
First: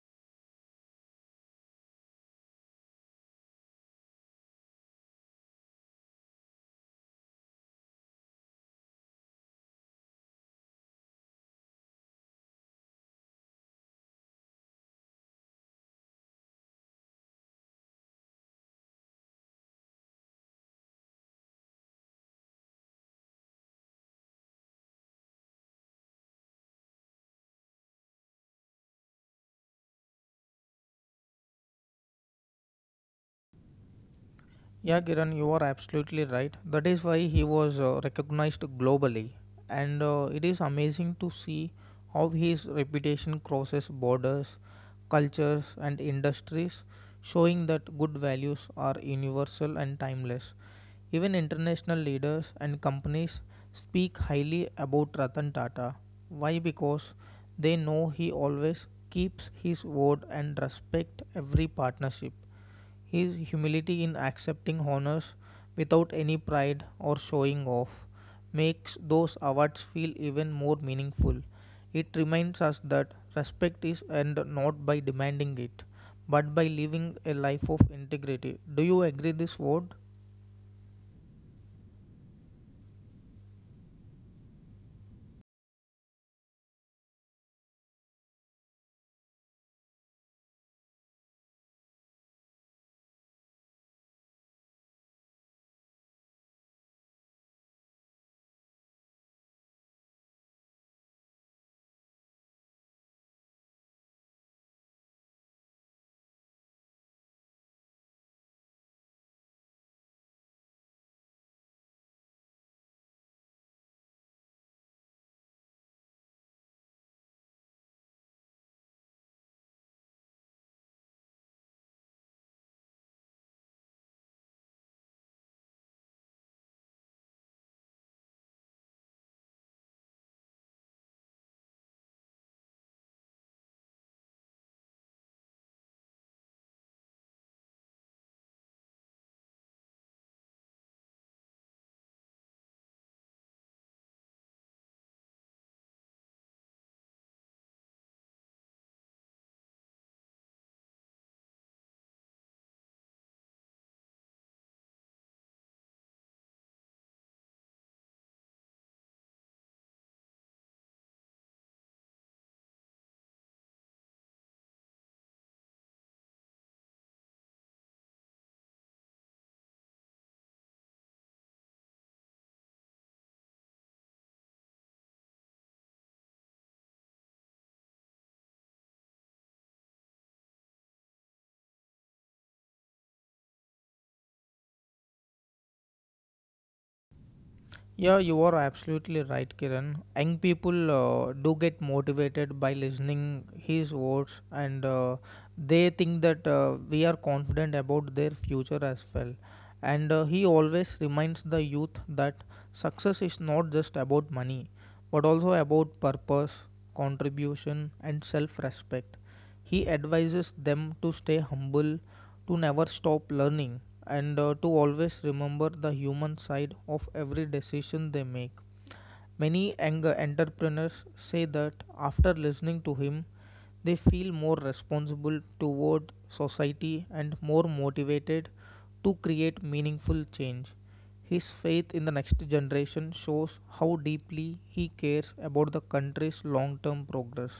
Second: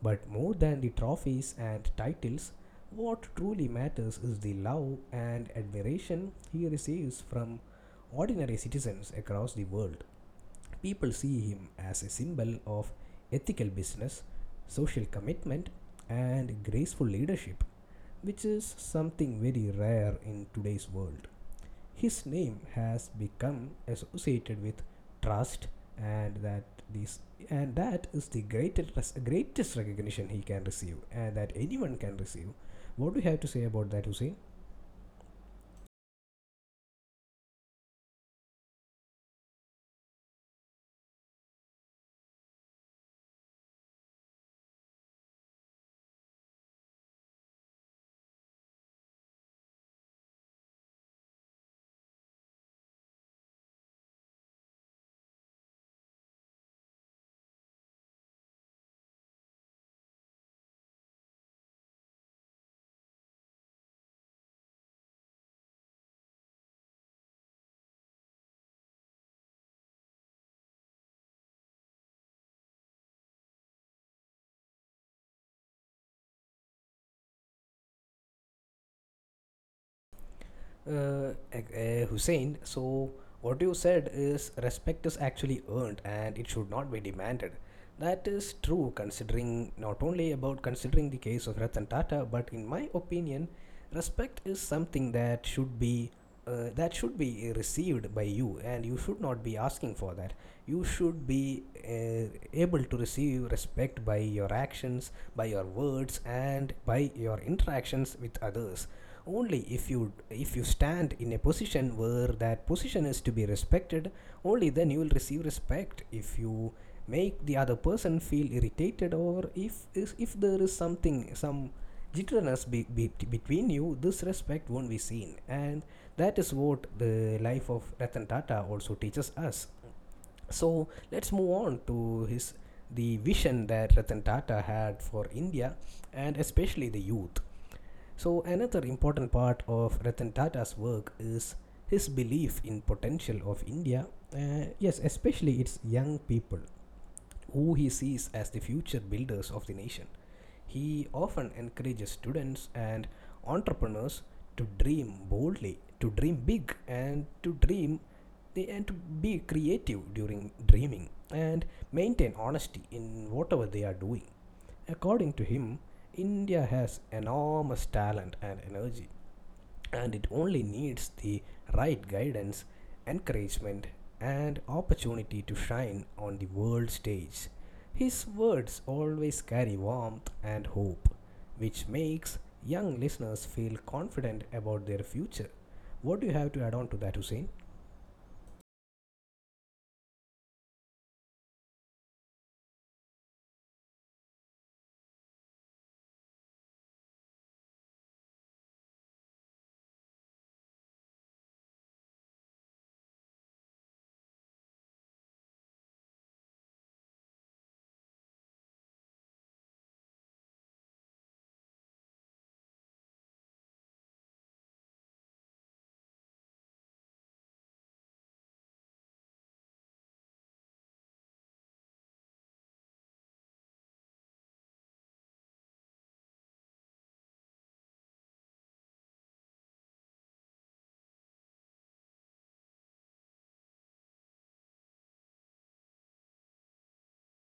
But more than the trophies and titles, what truly matters is the love and admiration he receives from ordinary citizens across the world. People see him as a symbol of ethical business, social commitment, and graceful leadership, which is something very rare in today's world. His name has become associated with trust, and that this and that is the greatest recognition he can receive, and that anyone can receive. What do you have to say about that, Hussein? Yeah, Kiran, you are absolutely right. That is why he was recognized globally, and it is amazing to see how his reputation crosses borders, cultures, and industries, showing that good values are universal and timeless. Even international leaders and companies speak highly about Ratan Tata. Why? Because they know he always keeps his word and respect every partnership. His humility in accepting honors without any pride or showing off makes those awards feel even more meaningful. It reminds us that respect is earned not by demanding it, but by living a life of integrity. Do you agree this word? Hussein, so what you said is respect is actually earned and it should not be demanded. That is true considering not only about considering the case of Ratan Tata, but in my opinion, respect is something that should be received by you, and you should not be asking for that. You should be able to receive respect by your actions, by your words, and by your interactions with others only if you stand in a position where that position is to be respected. Only then you will receive respect. If you make the other person feel irritated, or if if there is something, some jitteriness between you, this respect won't be seen. And that is what the life of Ratan Tata also teaches us. So let's move on to his the vision that Ratan Tata had for India, and especially the youth. So another important part of Ratan Tata's work is his belief in potential of India. Yes, especially its young people, who he sees as the future builders of the nation. He often encourages students and entrepreneurs to dream boldly, to dream big, and to dream and to be creative during dreaming, and maintain honesty in whatever they are doing. According to him, India has enormous talent and energy, and it only needs the right guidance, encouragement, and opportunity to shine on the world stage. His words always carry warmth and hope, which makes young listeners feel confident about their future. What do you have to add on to that, Hussein? Yeah, you are absolutely right, Kiran. Young people do get motivated by listening his words, and they think that we are confident about their future as well. And he always reminds the youth that success is not just about money, but also about purpose, contribution, and self-respect. He advises them to stay humble, to never stop learning, and to always remember the human side of every decision they make. Many young entrepreneurs say that after listening to him, they feel more responsible toward society and more motivated to create meaningful change. His faith in the next generation shows how deeply he cares about the country's long term progress.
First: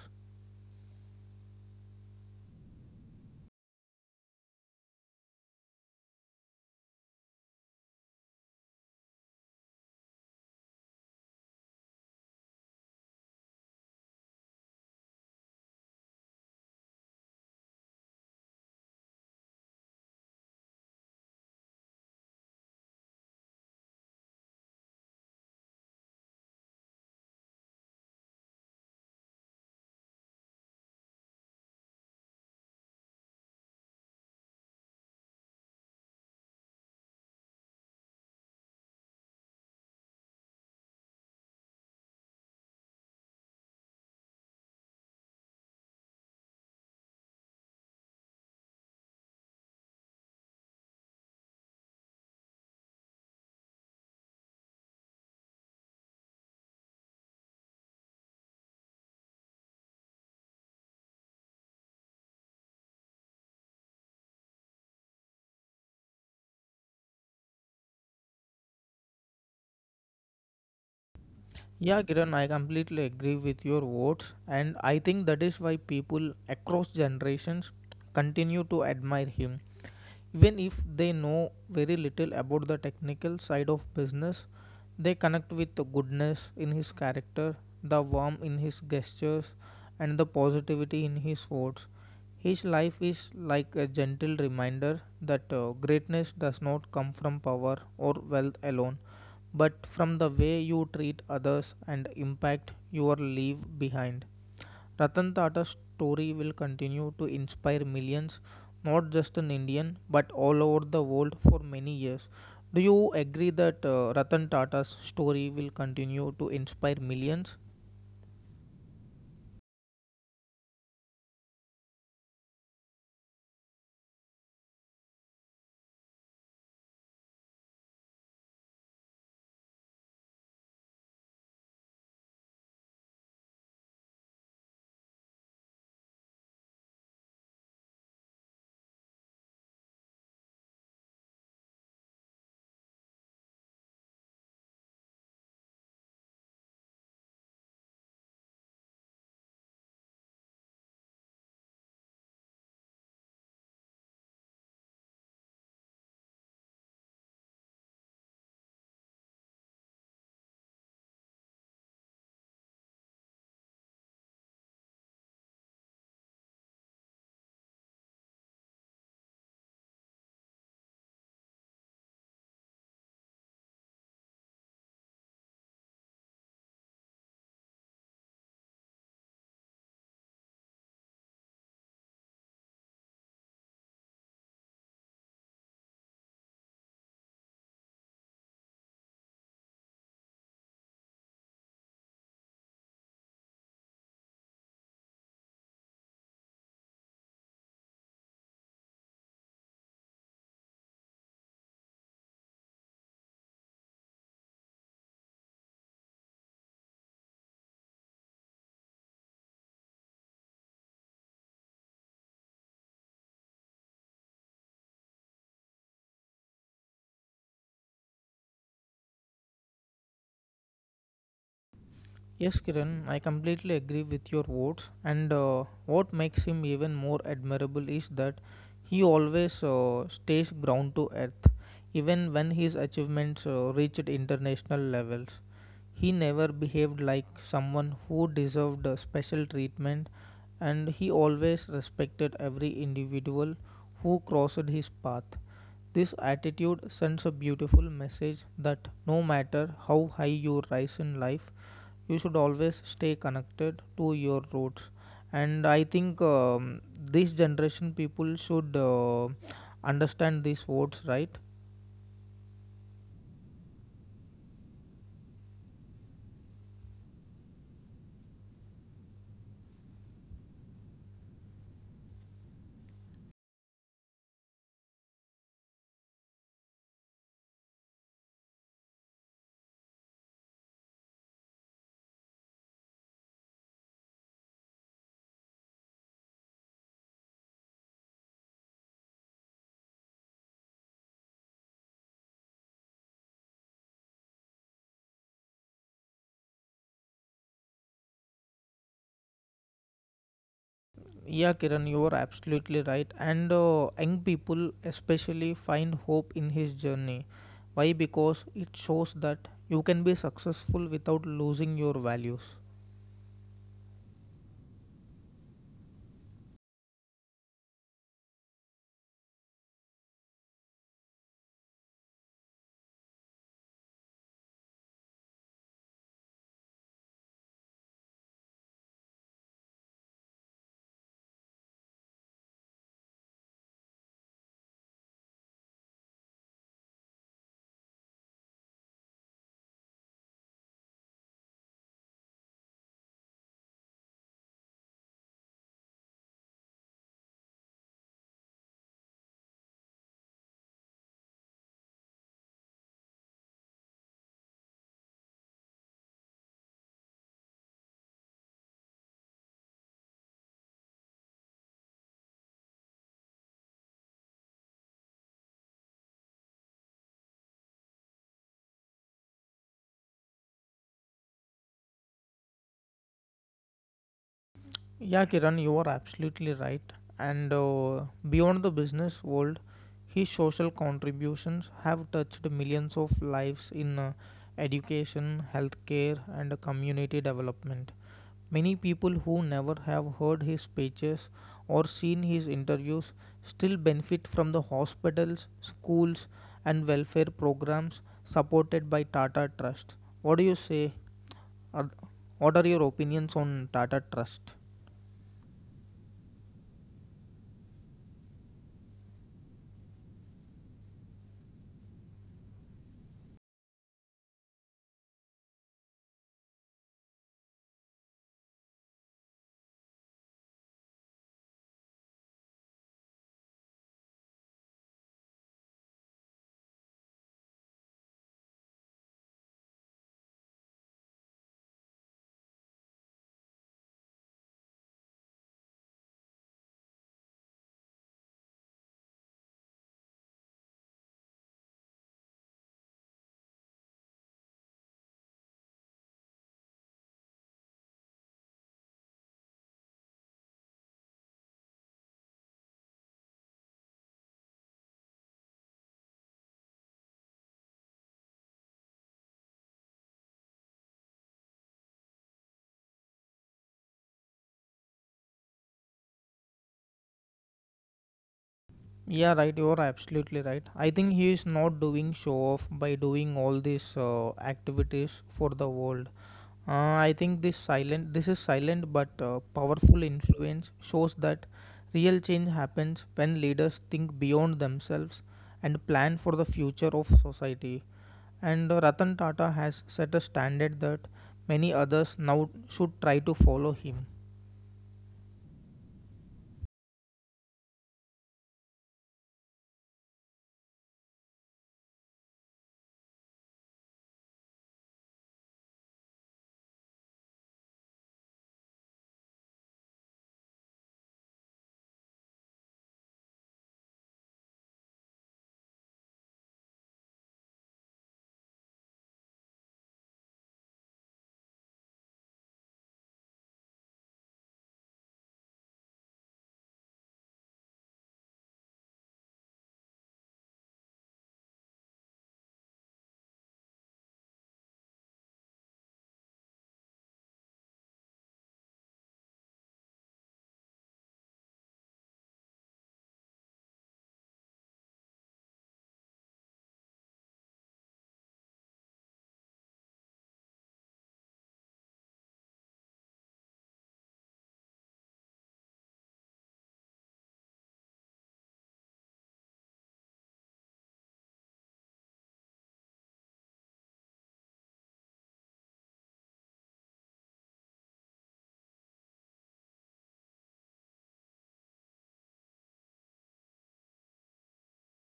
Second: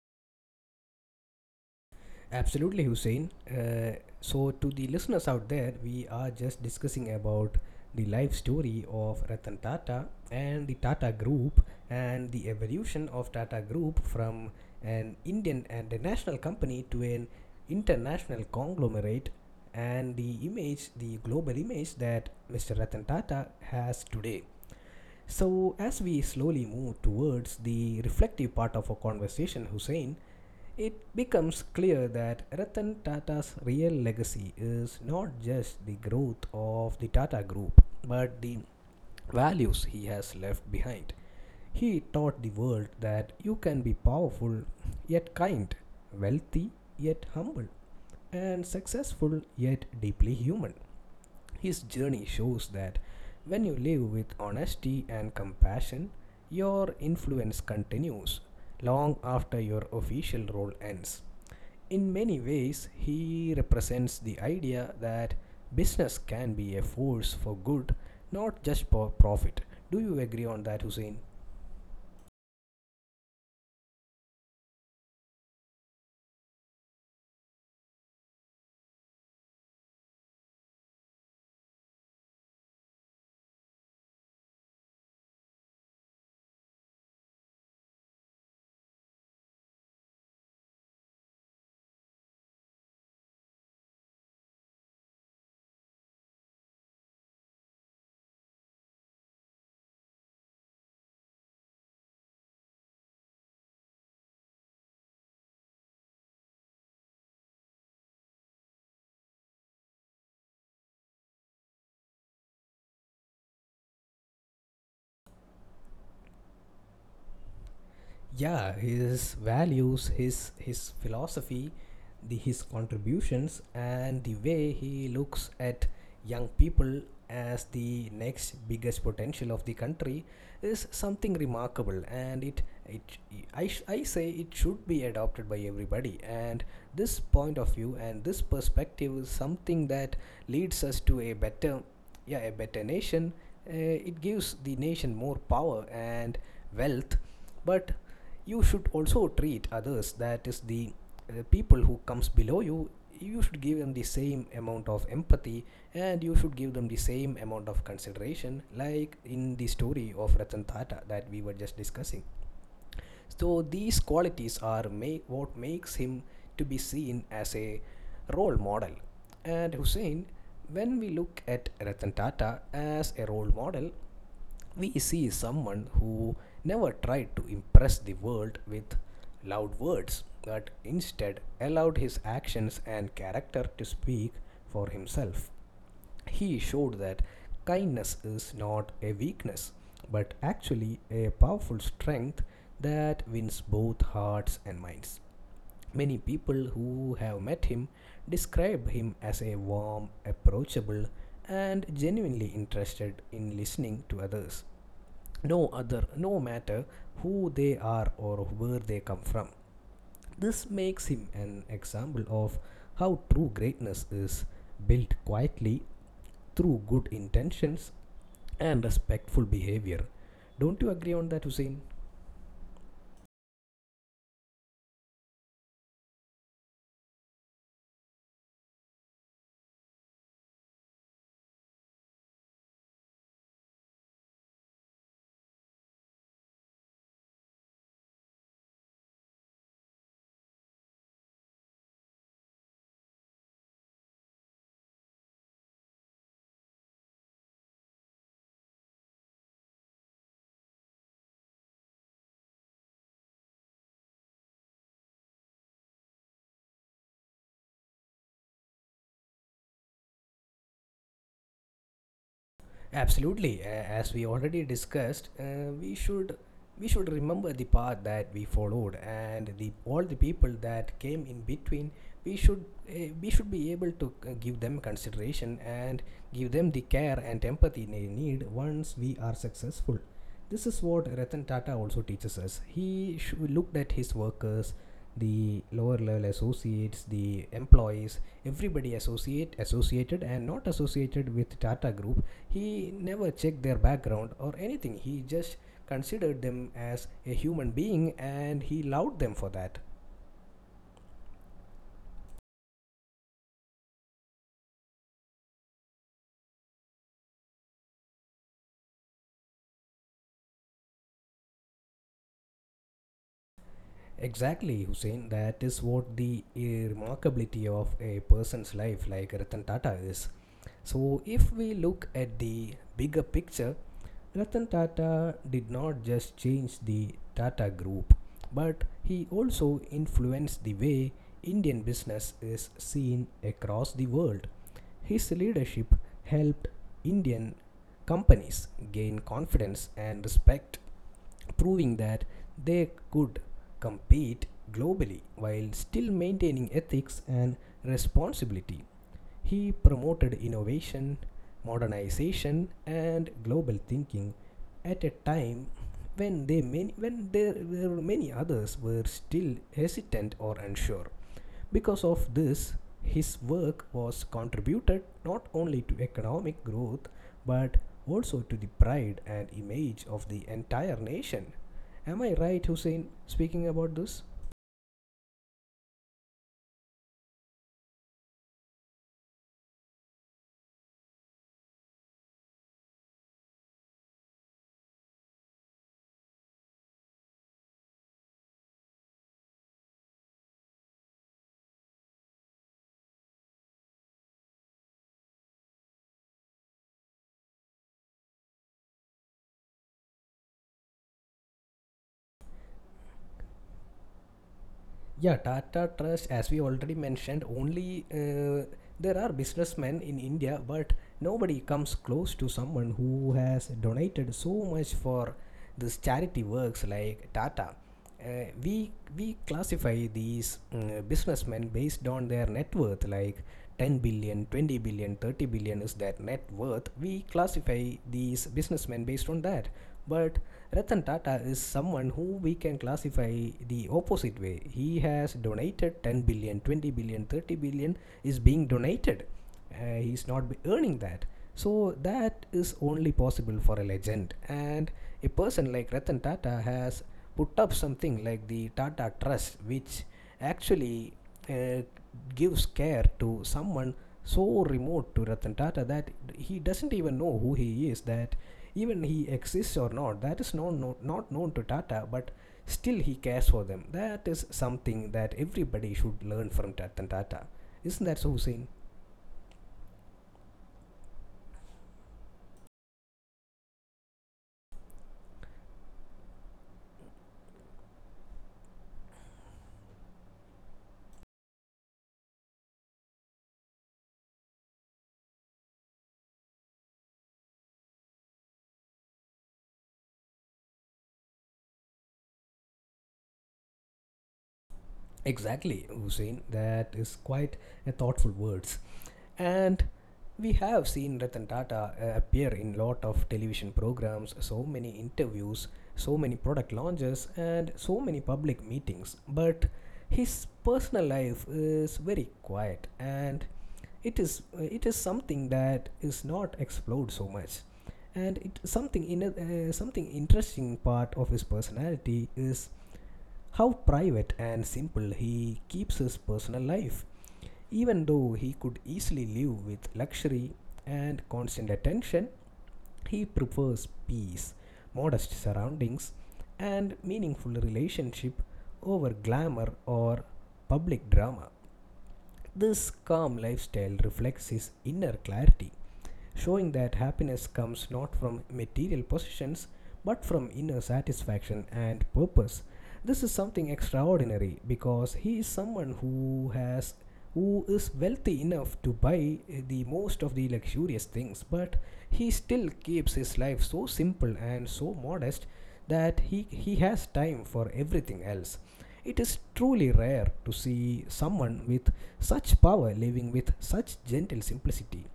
Absolutely, Hussein. So, to the listeners out there, we are just discussing about the life story of Ratan Tata and the Tata Group, and the evolution of Tata Group from an Indian and a national company to an international conglomerate, and the image, the global image that Mr. Ratan Tata has today. So, as we slowly move towards the reflective part of our conversation, Hussein, it becomes clear that Ratan Tata's real legacy is not just the growth of the Tata Group, but the values he has left behind. He taught the world that you can be powerful yet kind, wealthy yet humble, and successful yet deeply human. His journey shows that when you live with honesty and compassion, your influence continues long after your official role ends. In many ways, he represents the idea that business can be a force for good, not just for profit. Do you agree on that, Hussein? Yeah, Kiran, I completely agree with your words, and I think that is why people across generations continue to admire him. Even if they know very little about the technical side of business, they connect with the goodness in his character, the warmth in his gestures, and the positivity in his words. His life is like a gentle reminder that greatness does not come from power or wealth alone but from the way you treat others and impact you leave behind. Ratan Tata's story will continue to inspire millions, not just in India, but all over the world for many years. Do you agree that Ratan Tata's story will continue to inspire millions? Yeah, his values, his philosophy, the his contributions, and the way he looks at young people as the next biggest potential of the country is something remarkable. And it I, I say it should be adopted by everybody. And this point of view and this perspective is something that leads us to a better, yeah, a better nation. It gives the nation more power and wealth. But you should also treat others. That is the people who comes below you. You should give them the same amount of empathy, and you should give them the same amount of consideration, like in the story of Ratan Tata that we were just discussing. So these qualities are what makes him to be seen as a role model. And Hussein, when we look at Ratan Tata as a role model, we see someone who never tried to impress the world with loud words, but instead allowed his actions and character to speak for himself. He showed that kindness is not a weakness, but actually a powerful strength that wins both hearts and minds. Many people who have met him describe him as a warm, approachable, and genuinely interested in listening to others, no matter who they are or where they come from. This makes him an example of how true greatness is built quietly through good intentions and respectful behavior. Don't you agree on that, Hussein? Yes, Kiran, I completely agree with your words. And what makes him even more admirable is that he always stays ground to earth, even when his achievements reached international levels. He never behaved like someone who deserved a special treatment, and he always respected every individual who crossed his path. This attitude sends a beautiful message that no matter how high you rise in life, you should always stay connected to your roots, and I think this generation people should understand these words, right? Absolutely. As we already discussed, we should remember the path that we followed and the all the people that came in between. We should be able to give them consideration, and give them the care and empathy they need once we are successful. This is what Ratan Tata also teaches us. He looked at his workers, the lower level associates, the employees, everybody associated and not associated with Tata Group. He never checked their background or anything. He just considered them as a human being, and he loved them for that. Yeah, Kiran, you are absolutely right. And young people especially find hope in his journey. Why? Because it shows that you can be successful without losing your values. Exactly, Hussein. That is what the remarkability of a person's life like Ratan Tata is. So if we look at the bigger picture, Ratan Tata did not just change the Tata Group, but he also influenced the way Indian business is seen across the world. His leadership helped Indian companies gain confidence and respect, proving that they could compete globally while still maintaining ethics and responsibility. He promoted innovation, modernization, and global thinking at a time when when there were many others were still hesitant or unsure. Because of this, his work was contributed not only to economic growth, but also to the pride and image of the entire nation. Am I right, Hussein, speaking about this? Yeah, Kiran, you are absolutely right. And beyond the business world, his social contributions have touched millions of lives in education, healthcare, and community development. Many people who never have heard his speeches or seen his interviews still benefit from the hospitals, schools, and welfare programs supported by Tata Trust. What do you say? Are- What are your opinions on Tata Trust? Yeah, Tata Trust, as we already mentioned, only there are businessmen in India, but nobody comes close to someone who has donated so much for this charity works like Tata. We classify these businessmen based on their net worth, like 10 billion, 20 billion, 30 billion is their net worth. We classify these businessmen based on that. But Ratan Tata is someone who we can classify the opposite way. He has donated 10 billion, 20 billion, 30 billion is being donated. He's not earning that. So that is only possible for a legend. And a person like Ratan Tata has put up something like the Tata Trust, which actually uh, gives care to someone so remote to Ratan Tata that he doesn't even know who he is, that even he exists or not, that is not known to Tata, but still he cares for them. That is something that everybody should learn from Ratan Tata. Isn't that so, Hussein? Yeah, right. You're absolutely right. I think he is not doing show off by doing all these activities for the world. Uh, I think this is silent but powerful influence shows that real change happens when leaders think beyond themselves and plan for the future of society. And Ratan Tata has set a standard that many others now should try to follow him. Exactly, Hussein. That is quite a thoughtful words. And we have seen Ratan Tata appear in lot of television programs, so many interviews, so many product launches, and so many public meetings. But his personal life is very quiet, and it is something that is not explored so much. And it something in something interesting part of his personality is how private and simple he keeps his personal life. Even though he could easily live with luxury and constant attention, he prefers peace, modest surroundings, and meaningful relationship over glamour or public drama. This calm lifestyle reflects his inner clarity, showing that happiness comes not from material possessions, but from inner satisfaction and purpose. This is something extraordinary, because he is someone who has who is wealthy enough to buy the most of the luxurious things, but he still keeps his life so simple and so modest that he has time for everything else. It is truly rare to see someone with such power living with such gentle simplicity.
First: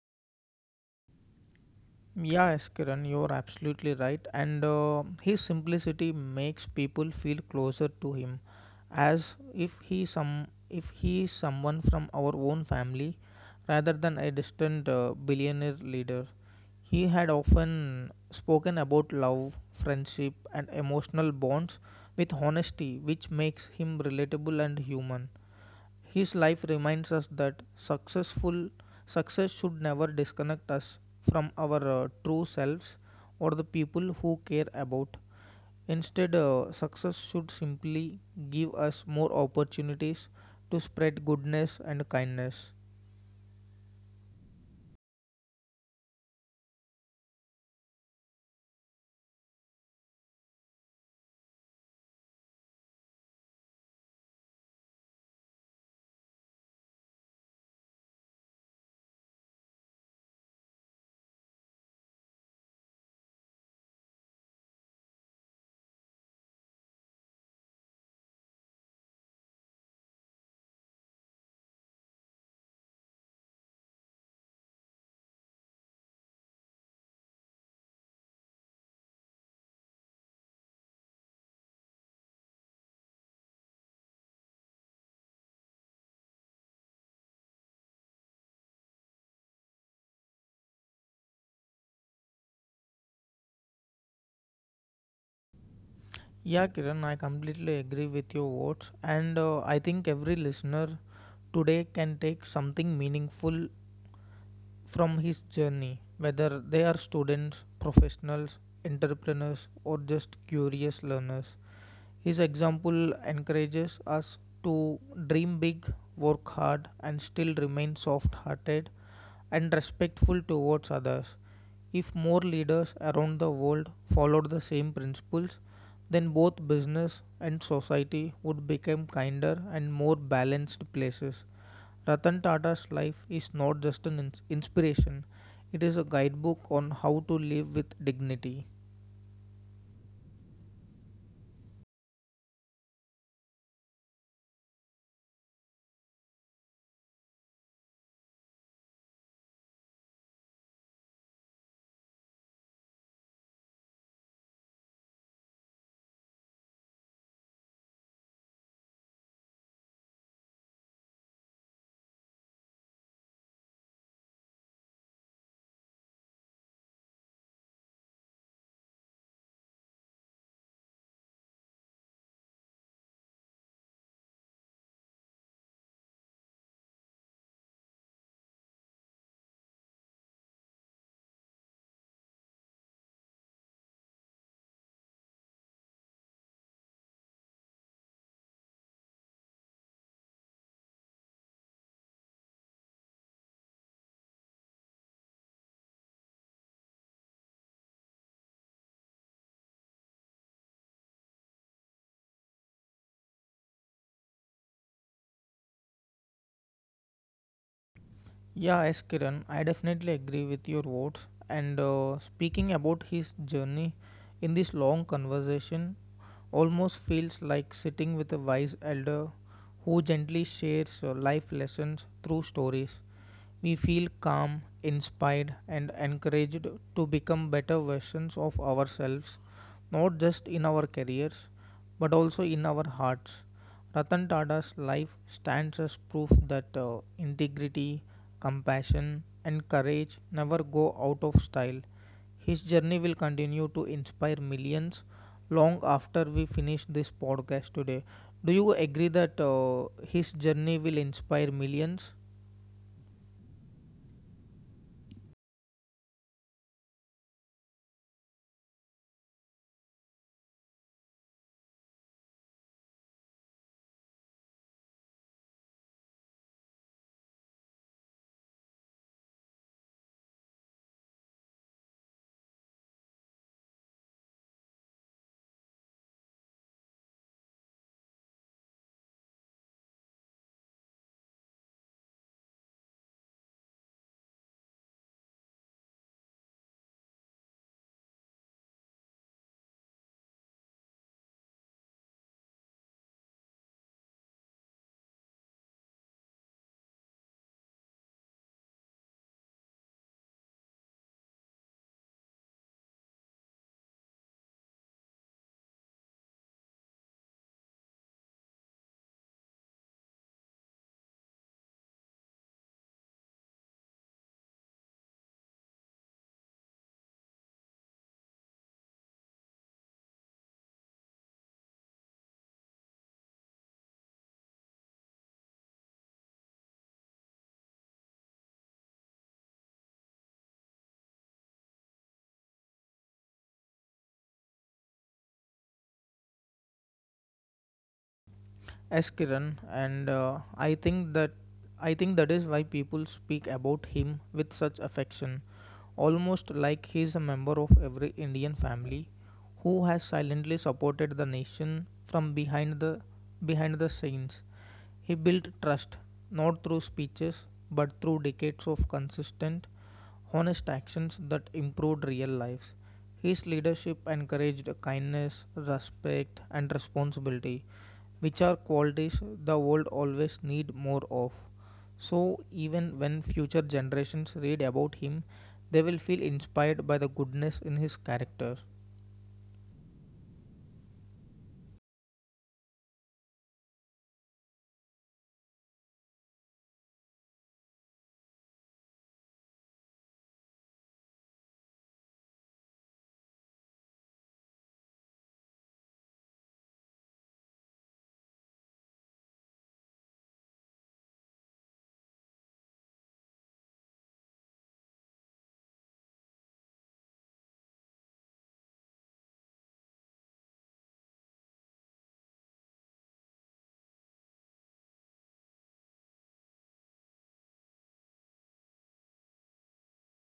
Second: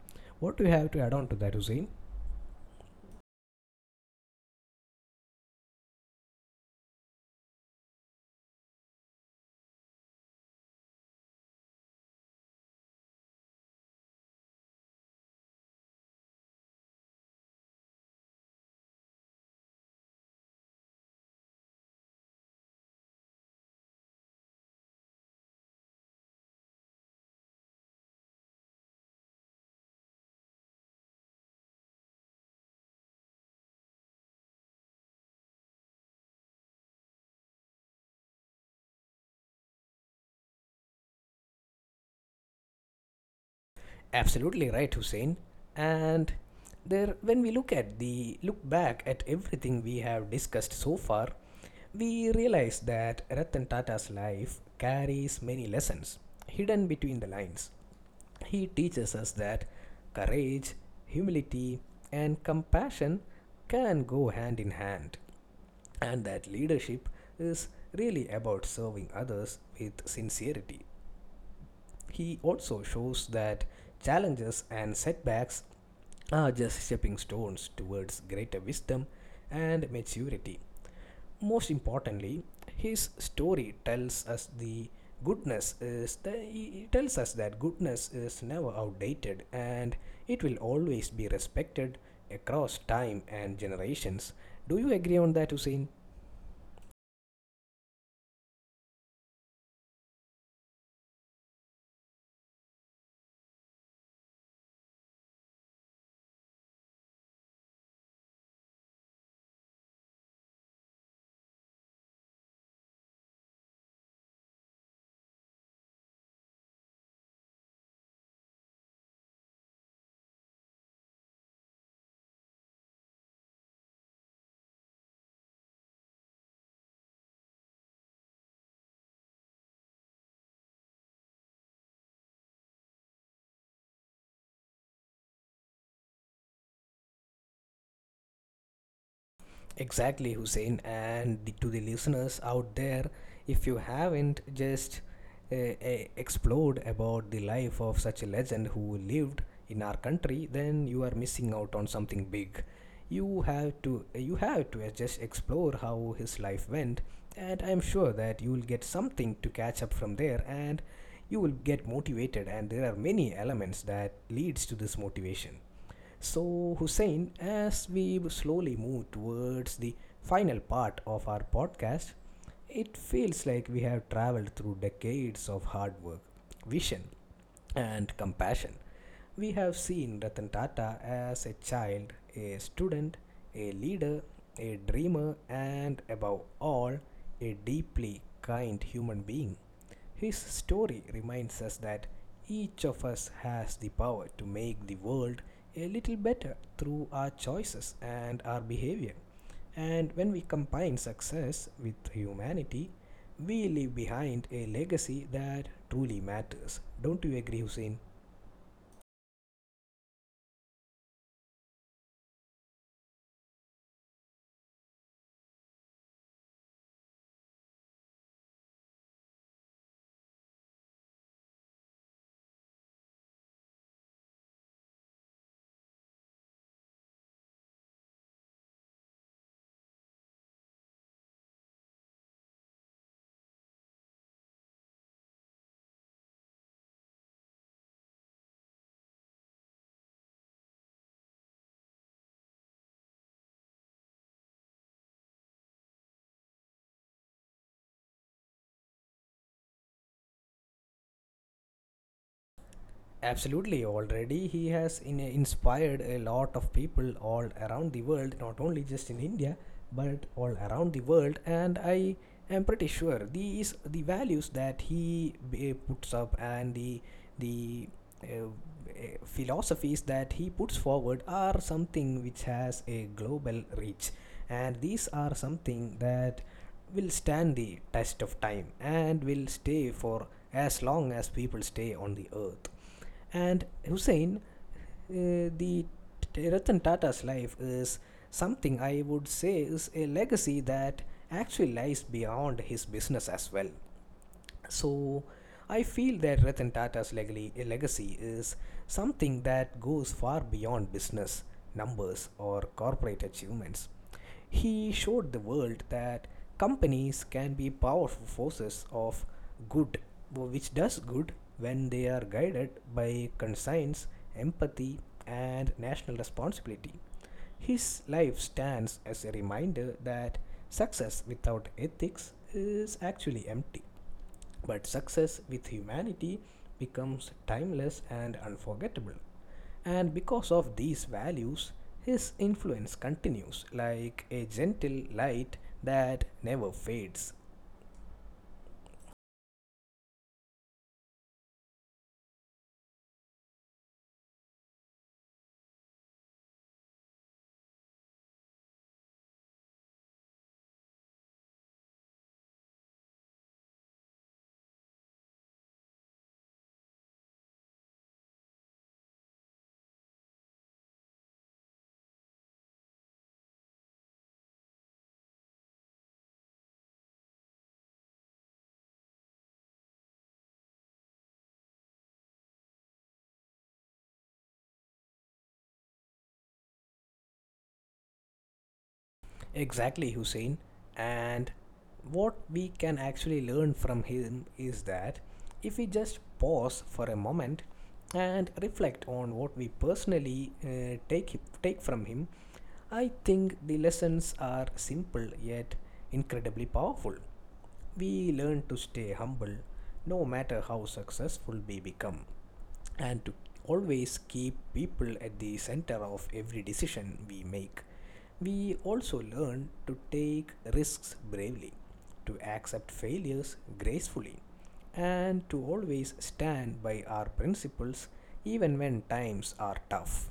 What do you have to add on to that, Hussein? Yeah, Yes, Kiran, you're absolutely right. And his simplicity makes people feel closer to him, as if he is someone from our own family, rather than a distant billionaire leader. He had often spoken about love, friendship, and emotional bonds with honesty, which makes him relatable and human. His life reminds us that success should never disconnect us from our true selves or the people who care about. Instead, success should simply give us more opportunities to spread goodness and kindness. Absolutely right, Hussein. And there, when we look at the look back at everything we have discussed so far, we realize that Ratan Tata's life carries many lessons hidden between the lines. He teaches us that courage, humility, and compassion can go hand in hand, and that leadership is really about serving others with sincerity. He also shows that challenges and setbacks are just stepping stones towards greater wisdom and maturity. Most importantly, his story tells us the goodness is the, it tells us that goodness is never outdated, and it will always be respected across time and generations. Do you agree on that, Hussein? Yeah, Kiran, I completely agree with your words, and I think every listener today can take something meaningful from his journey, whether they are students, professionals, entrepreneurs, or just curious learners. His example encourages us to dream big, work hard, and still remain soft hearted and respectful towards others. If more leaders around the world followed the same principles, then both business and society would become kinder and more balanced places. Ratan Tata's life is not just an inspiration, it is a guidebook on how to live with dignity. Exactly, Hussein. And to the listeners out there, if you haven't just explored about the life of such a legend who lived in our country, then you are missing out on something big. You have to just explore how his life went, and I'm sure that you will get something to catch up from there, and you will get motivated. And there are many elements that leads to this motivation. So, Hussein, as we slowly move towards the final part of our podcast, it feels like we have traveled through decades of hard work, vision, and compassion. We have seen Ratan Tata as a child, a student, a leader, a dreamer, and above all, a deeply kind human being. His story reminds us that each of us has the power to make the world a little better through our choices and our behavior. And when we combine success with humanity, we leave behind a legacy that truly matters. Don't you agree, Hussein? Yeah, as Kiran, I definitely agree with your words. And speaking about his journey in this long conversation, almost feels like sitting with a wise elder who gently shares life lessons through stories. We feel calm, inspired, and encouraged to become better versions of ourselves, not just in our careers, but also in our hearts. Ratan Tata's life stands as proof that integrity, compassion, and courage never go out of style. His journey will continue to inspire millions long after we finish this podcast today. Do you agree that his journey will inspire millions? Absolutely. Already, he has inspired a lot of people all around the world, not only just in India, but all around the world. And I am pretty sure the values that he puts up and the uh, philosophies that he puts forward are something which has a global reach, and these are something that will stand the test of time and will stay for as long as people stay on the earth. And Hussein, uh, the Ratan Tata's life is something I would say is a legacy that actually lies beyond his business as well. So I feel that Ratan Tata's legacy is something that goes far beyond business, numbers, or corporate achievements. He showed the world that companies can be powerful forces of good, which does good when they are guided by conscience, empathy, and national responsibility. His life stands as a reminder that success without ethics is actually empty. But success with humanity becomes timeless and unforgettable. And because of these values, his influence continues like a gentle light that never fades. Yes, Kiran, and I think that is why people speak about him with such affection, almost like he is a member of every Indian family who has silently supported the nation from behind the scenes. He built trust not through speeches but through decades of consistent, honest actions that improved real lives. His leadership encouraged kindness, respect, and responsibility, which are qualities the world always needs more of. So, even when future generations read about him, they will feel inspired by the goodness in his character. Exactly, Hussein. And what we can actually learn from him is that if we just pause for a moment and reflect on what we personally take from him, I think the lessons are simple yet incredibly powerful. We learn to stay humble no matter how successful we become and to always keep people at the center of every decision we make. We also learn to take risks bravely, to accept failures gracefully, and to always stand by our principles even when times are tough.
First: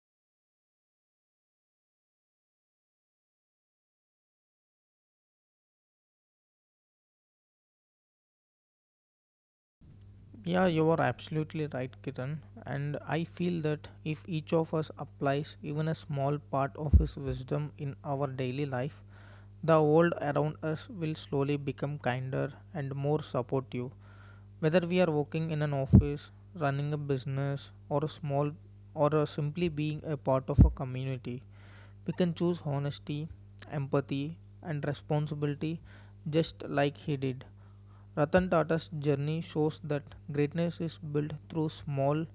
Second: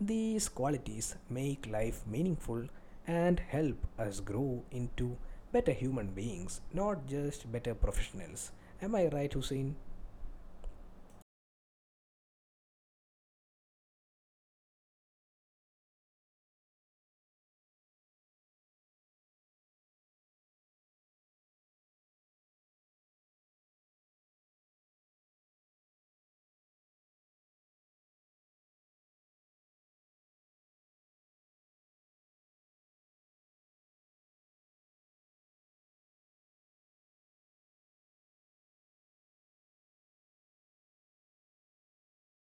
These qualities make life meaningful and help us grow into better human beings, not just better professionals. Am I right, Hussein? Yeah, you are absolutely right, Kiran. And I feel that if each of us applies even a small part of his wisdom in our daily life, the world around us will slowly become kinder and more supportive. Whether we are working in an office, running a business, or a small or a simply being a part of a community, we can choose honesty, empathy, and responsibility just like he did. Ratan Tata's journey shows that greatness is built through small,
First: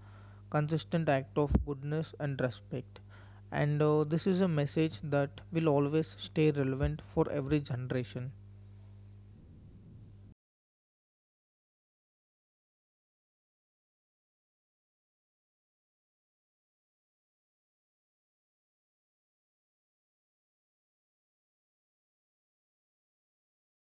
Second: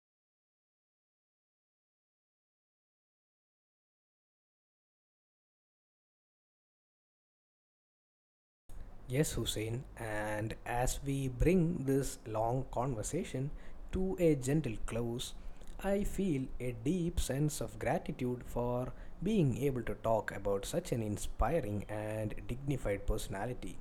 consistent act of goodness and respect. And this is a message that will always stay relevant for every generation. Yes, Hussein. And as we bring this long conversation to a gentle close, I feel a deep sense of gratitude for being able to talk about such an inspiring and dignified personality.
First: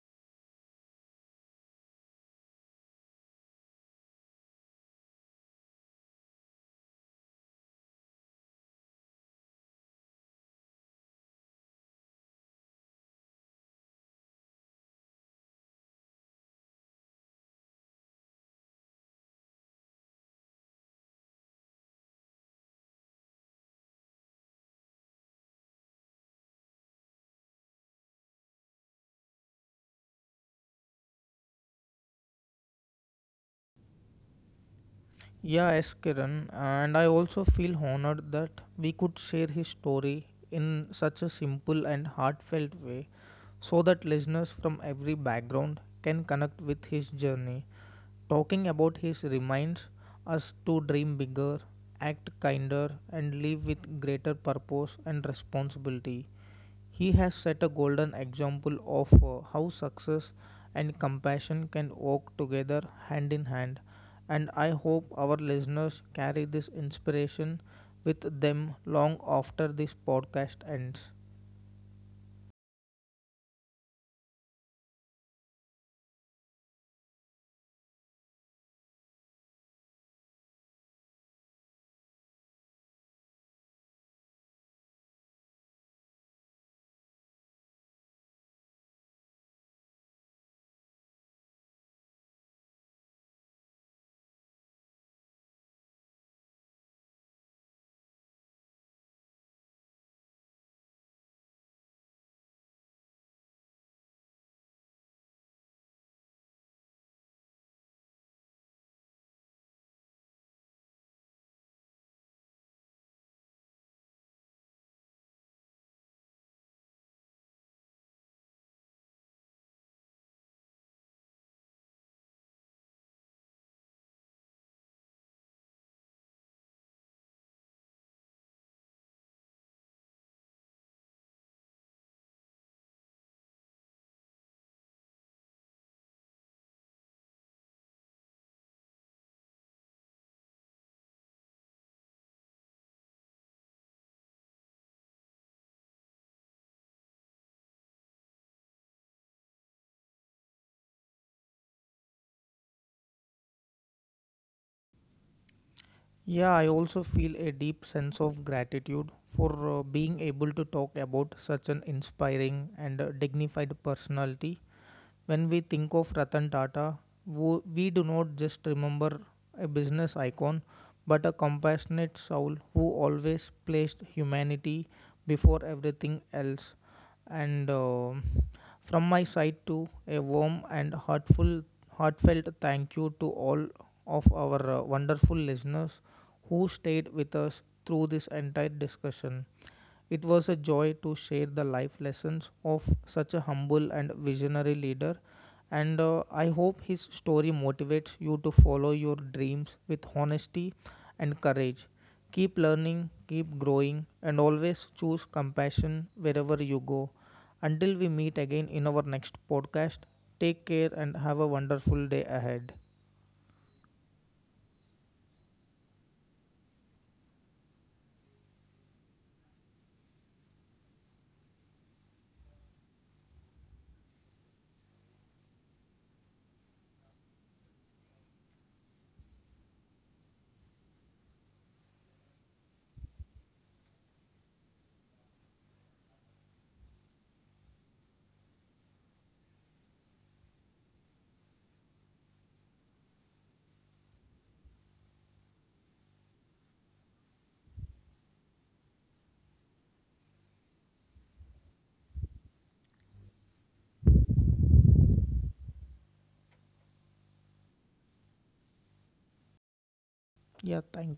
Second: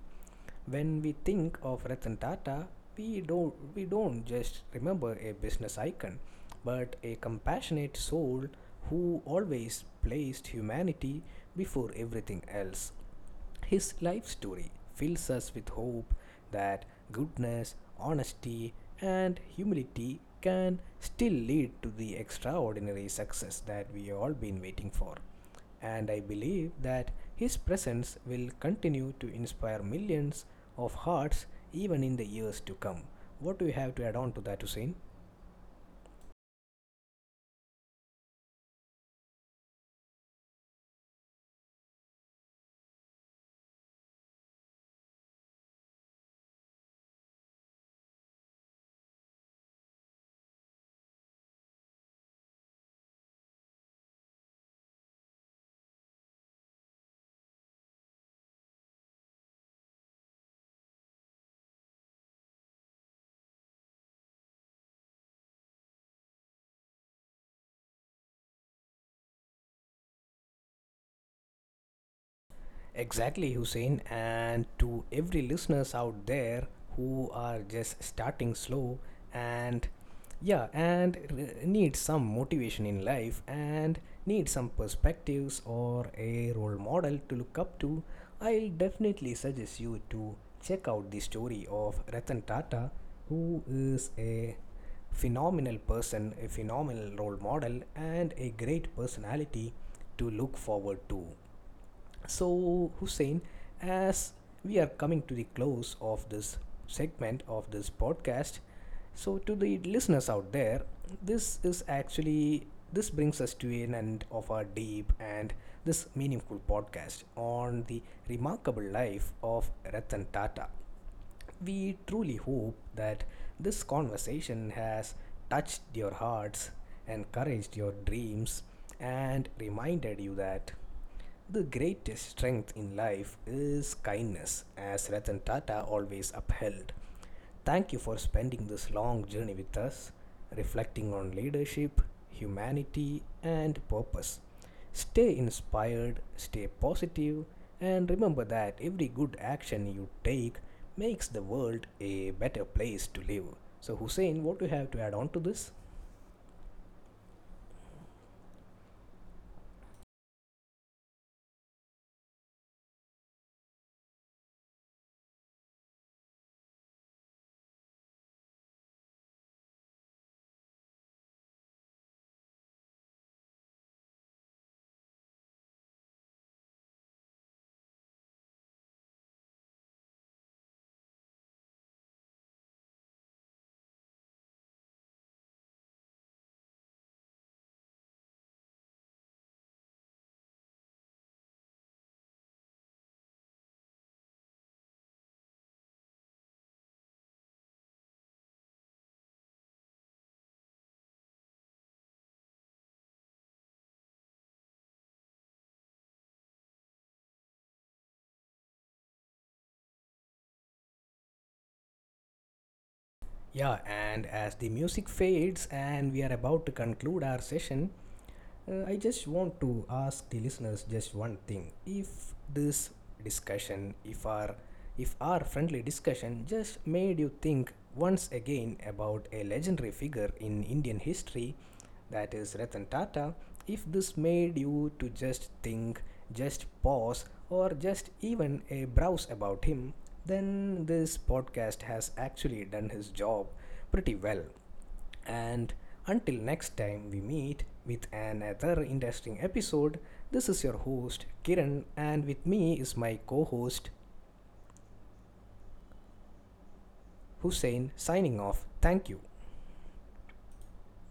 When we think of Ratan Tata, we don't just remember a business icon, but a compassionate soul who always placed humanity before everything else. His life story fills us with hope that goodness, honesty, and humility can still lead to the extraordinary success that we all been waiting for. And I believe that his presence will continue to inspire millions of hearts even in the years to come. What do you have to add on to that, Hussein? Yeah, yes, Kiran. And I also feel honored that we could share his story in such a simple and heartfelt way so that listeners from every background can connect with his journey. Talking about his reminds us to dream bigger, act kinder, and live with greater purpose and responsibility. He has set a golden example of how success and compassion can walk together hand in hand, and I hope our listeners carry this inspiration with them long after this podcast ends. Exactly, Hussein. And to every listeners out there who are just starting slow and yeah, and need some motivation in life and need some perspectives or a role model to look up to, I'll definitely suggest you to check out the story of Ratan Tata, who is a phenomenal person, a phenomenal role model, and a great personality to look forward to. So, Hussein, as we are coming to the close of this segment of this podcast, so to the listeners out there, this is actually this brings us to an end of our deep and this meaningful podcast on the remarkable life of Ratan Tata. We truly hope that this conversation has touched your hearts, encouraged your dreams, and reminded you that the greatest strength in life is kindness, as Ratan Tata always upheld. Thank you for spending this long journey with us, reflecting on leadership, humanity, and purpose. Stay inspired, stay positive, and remember that every good action you take makes the world a better place to live. So, Hussein, what do you have to add on to this? Yeah, I also feel a deep sense of gratitude for being able to talk about such an inspiring and dignified personality. When we think of Ratan Tata, we do not just remember a business icon, but a compassionate soul who always placed humanity before everything else. And from my side, too, a heartfelt thank you to all of our wonderful listeners who stayed with us through this entire discussion. It was a joy to share the life lessons of such a humble and visionary leader, and I hope his story motivates you to follow your dreams with honesty and courage. Keep learning, keep growing, and always choose compassion wherever you go. Until we meet again in our next podcast, take care and have a wonderful day ahead. Yeah, and as the music fades and we are about to conclude our session, I just want to ask the listeners just one thing. If this discussion, if our friendly discussion just made you think once again about a legendary figure in Indian history that is Ratan Tata, if this made you to just think, just pause, or just even a browse about him, then this podcast has actually done his job pretty well. And until next time we meet with another interesting episode, this is your host Kiran, and with me is my co host Hussein signing off. Thank you. Yeah, thank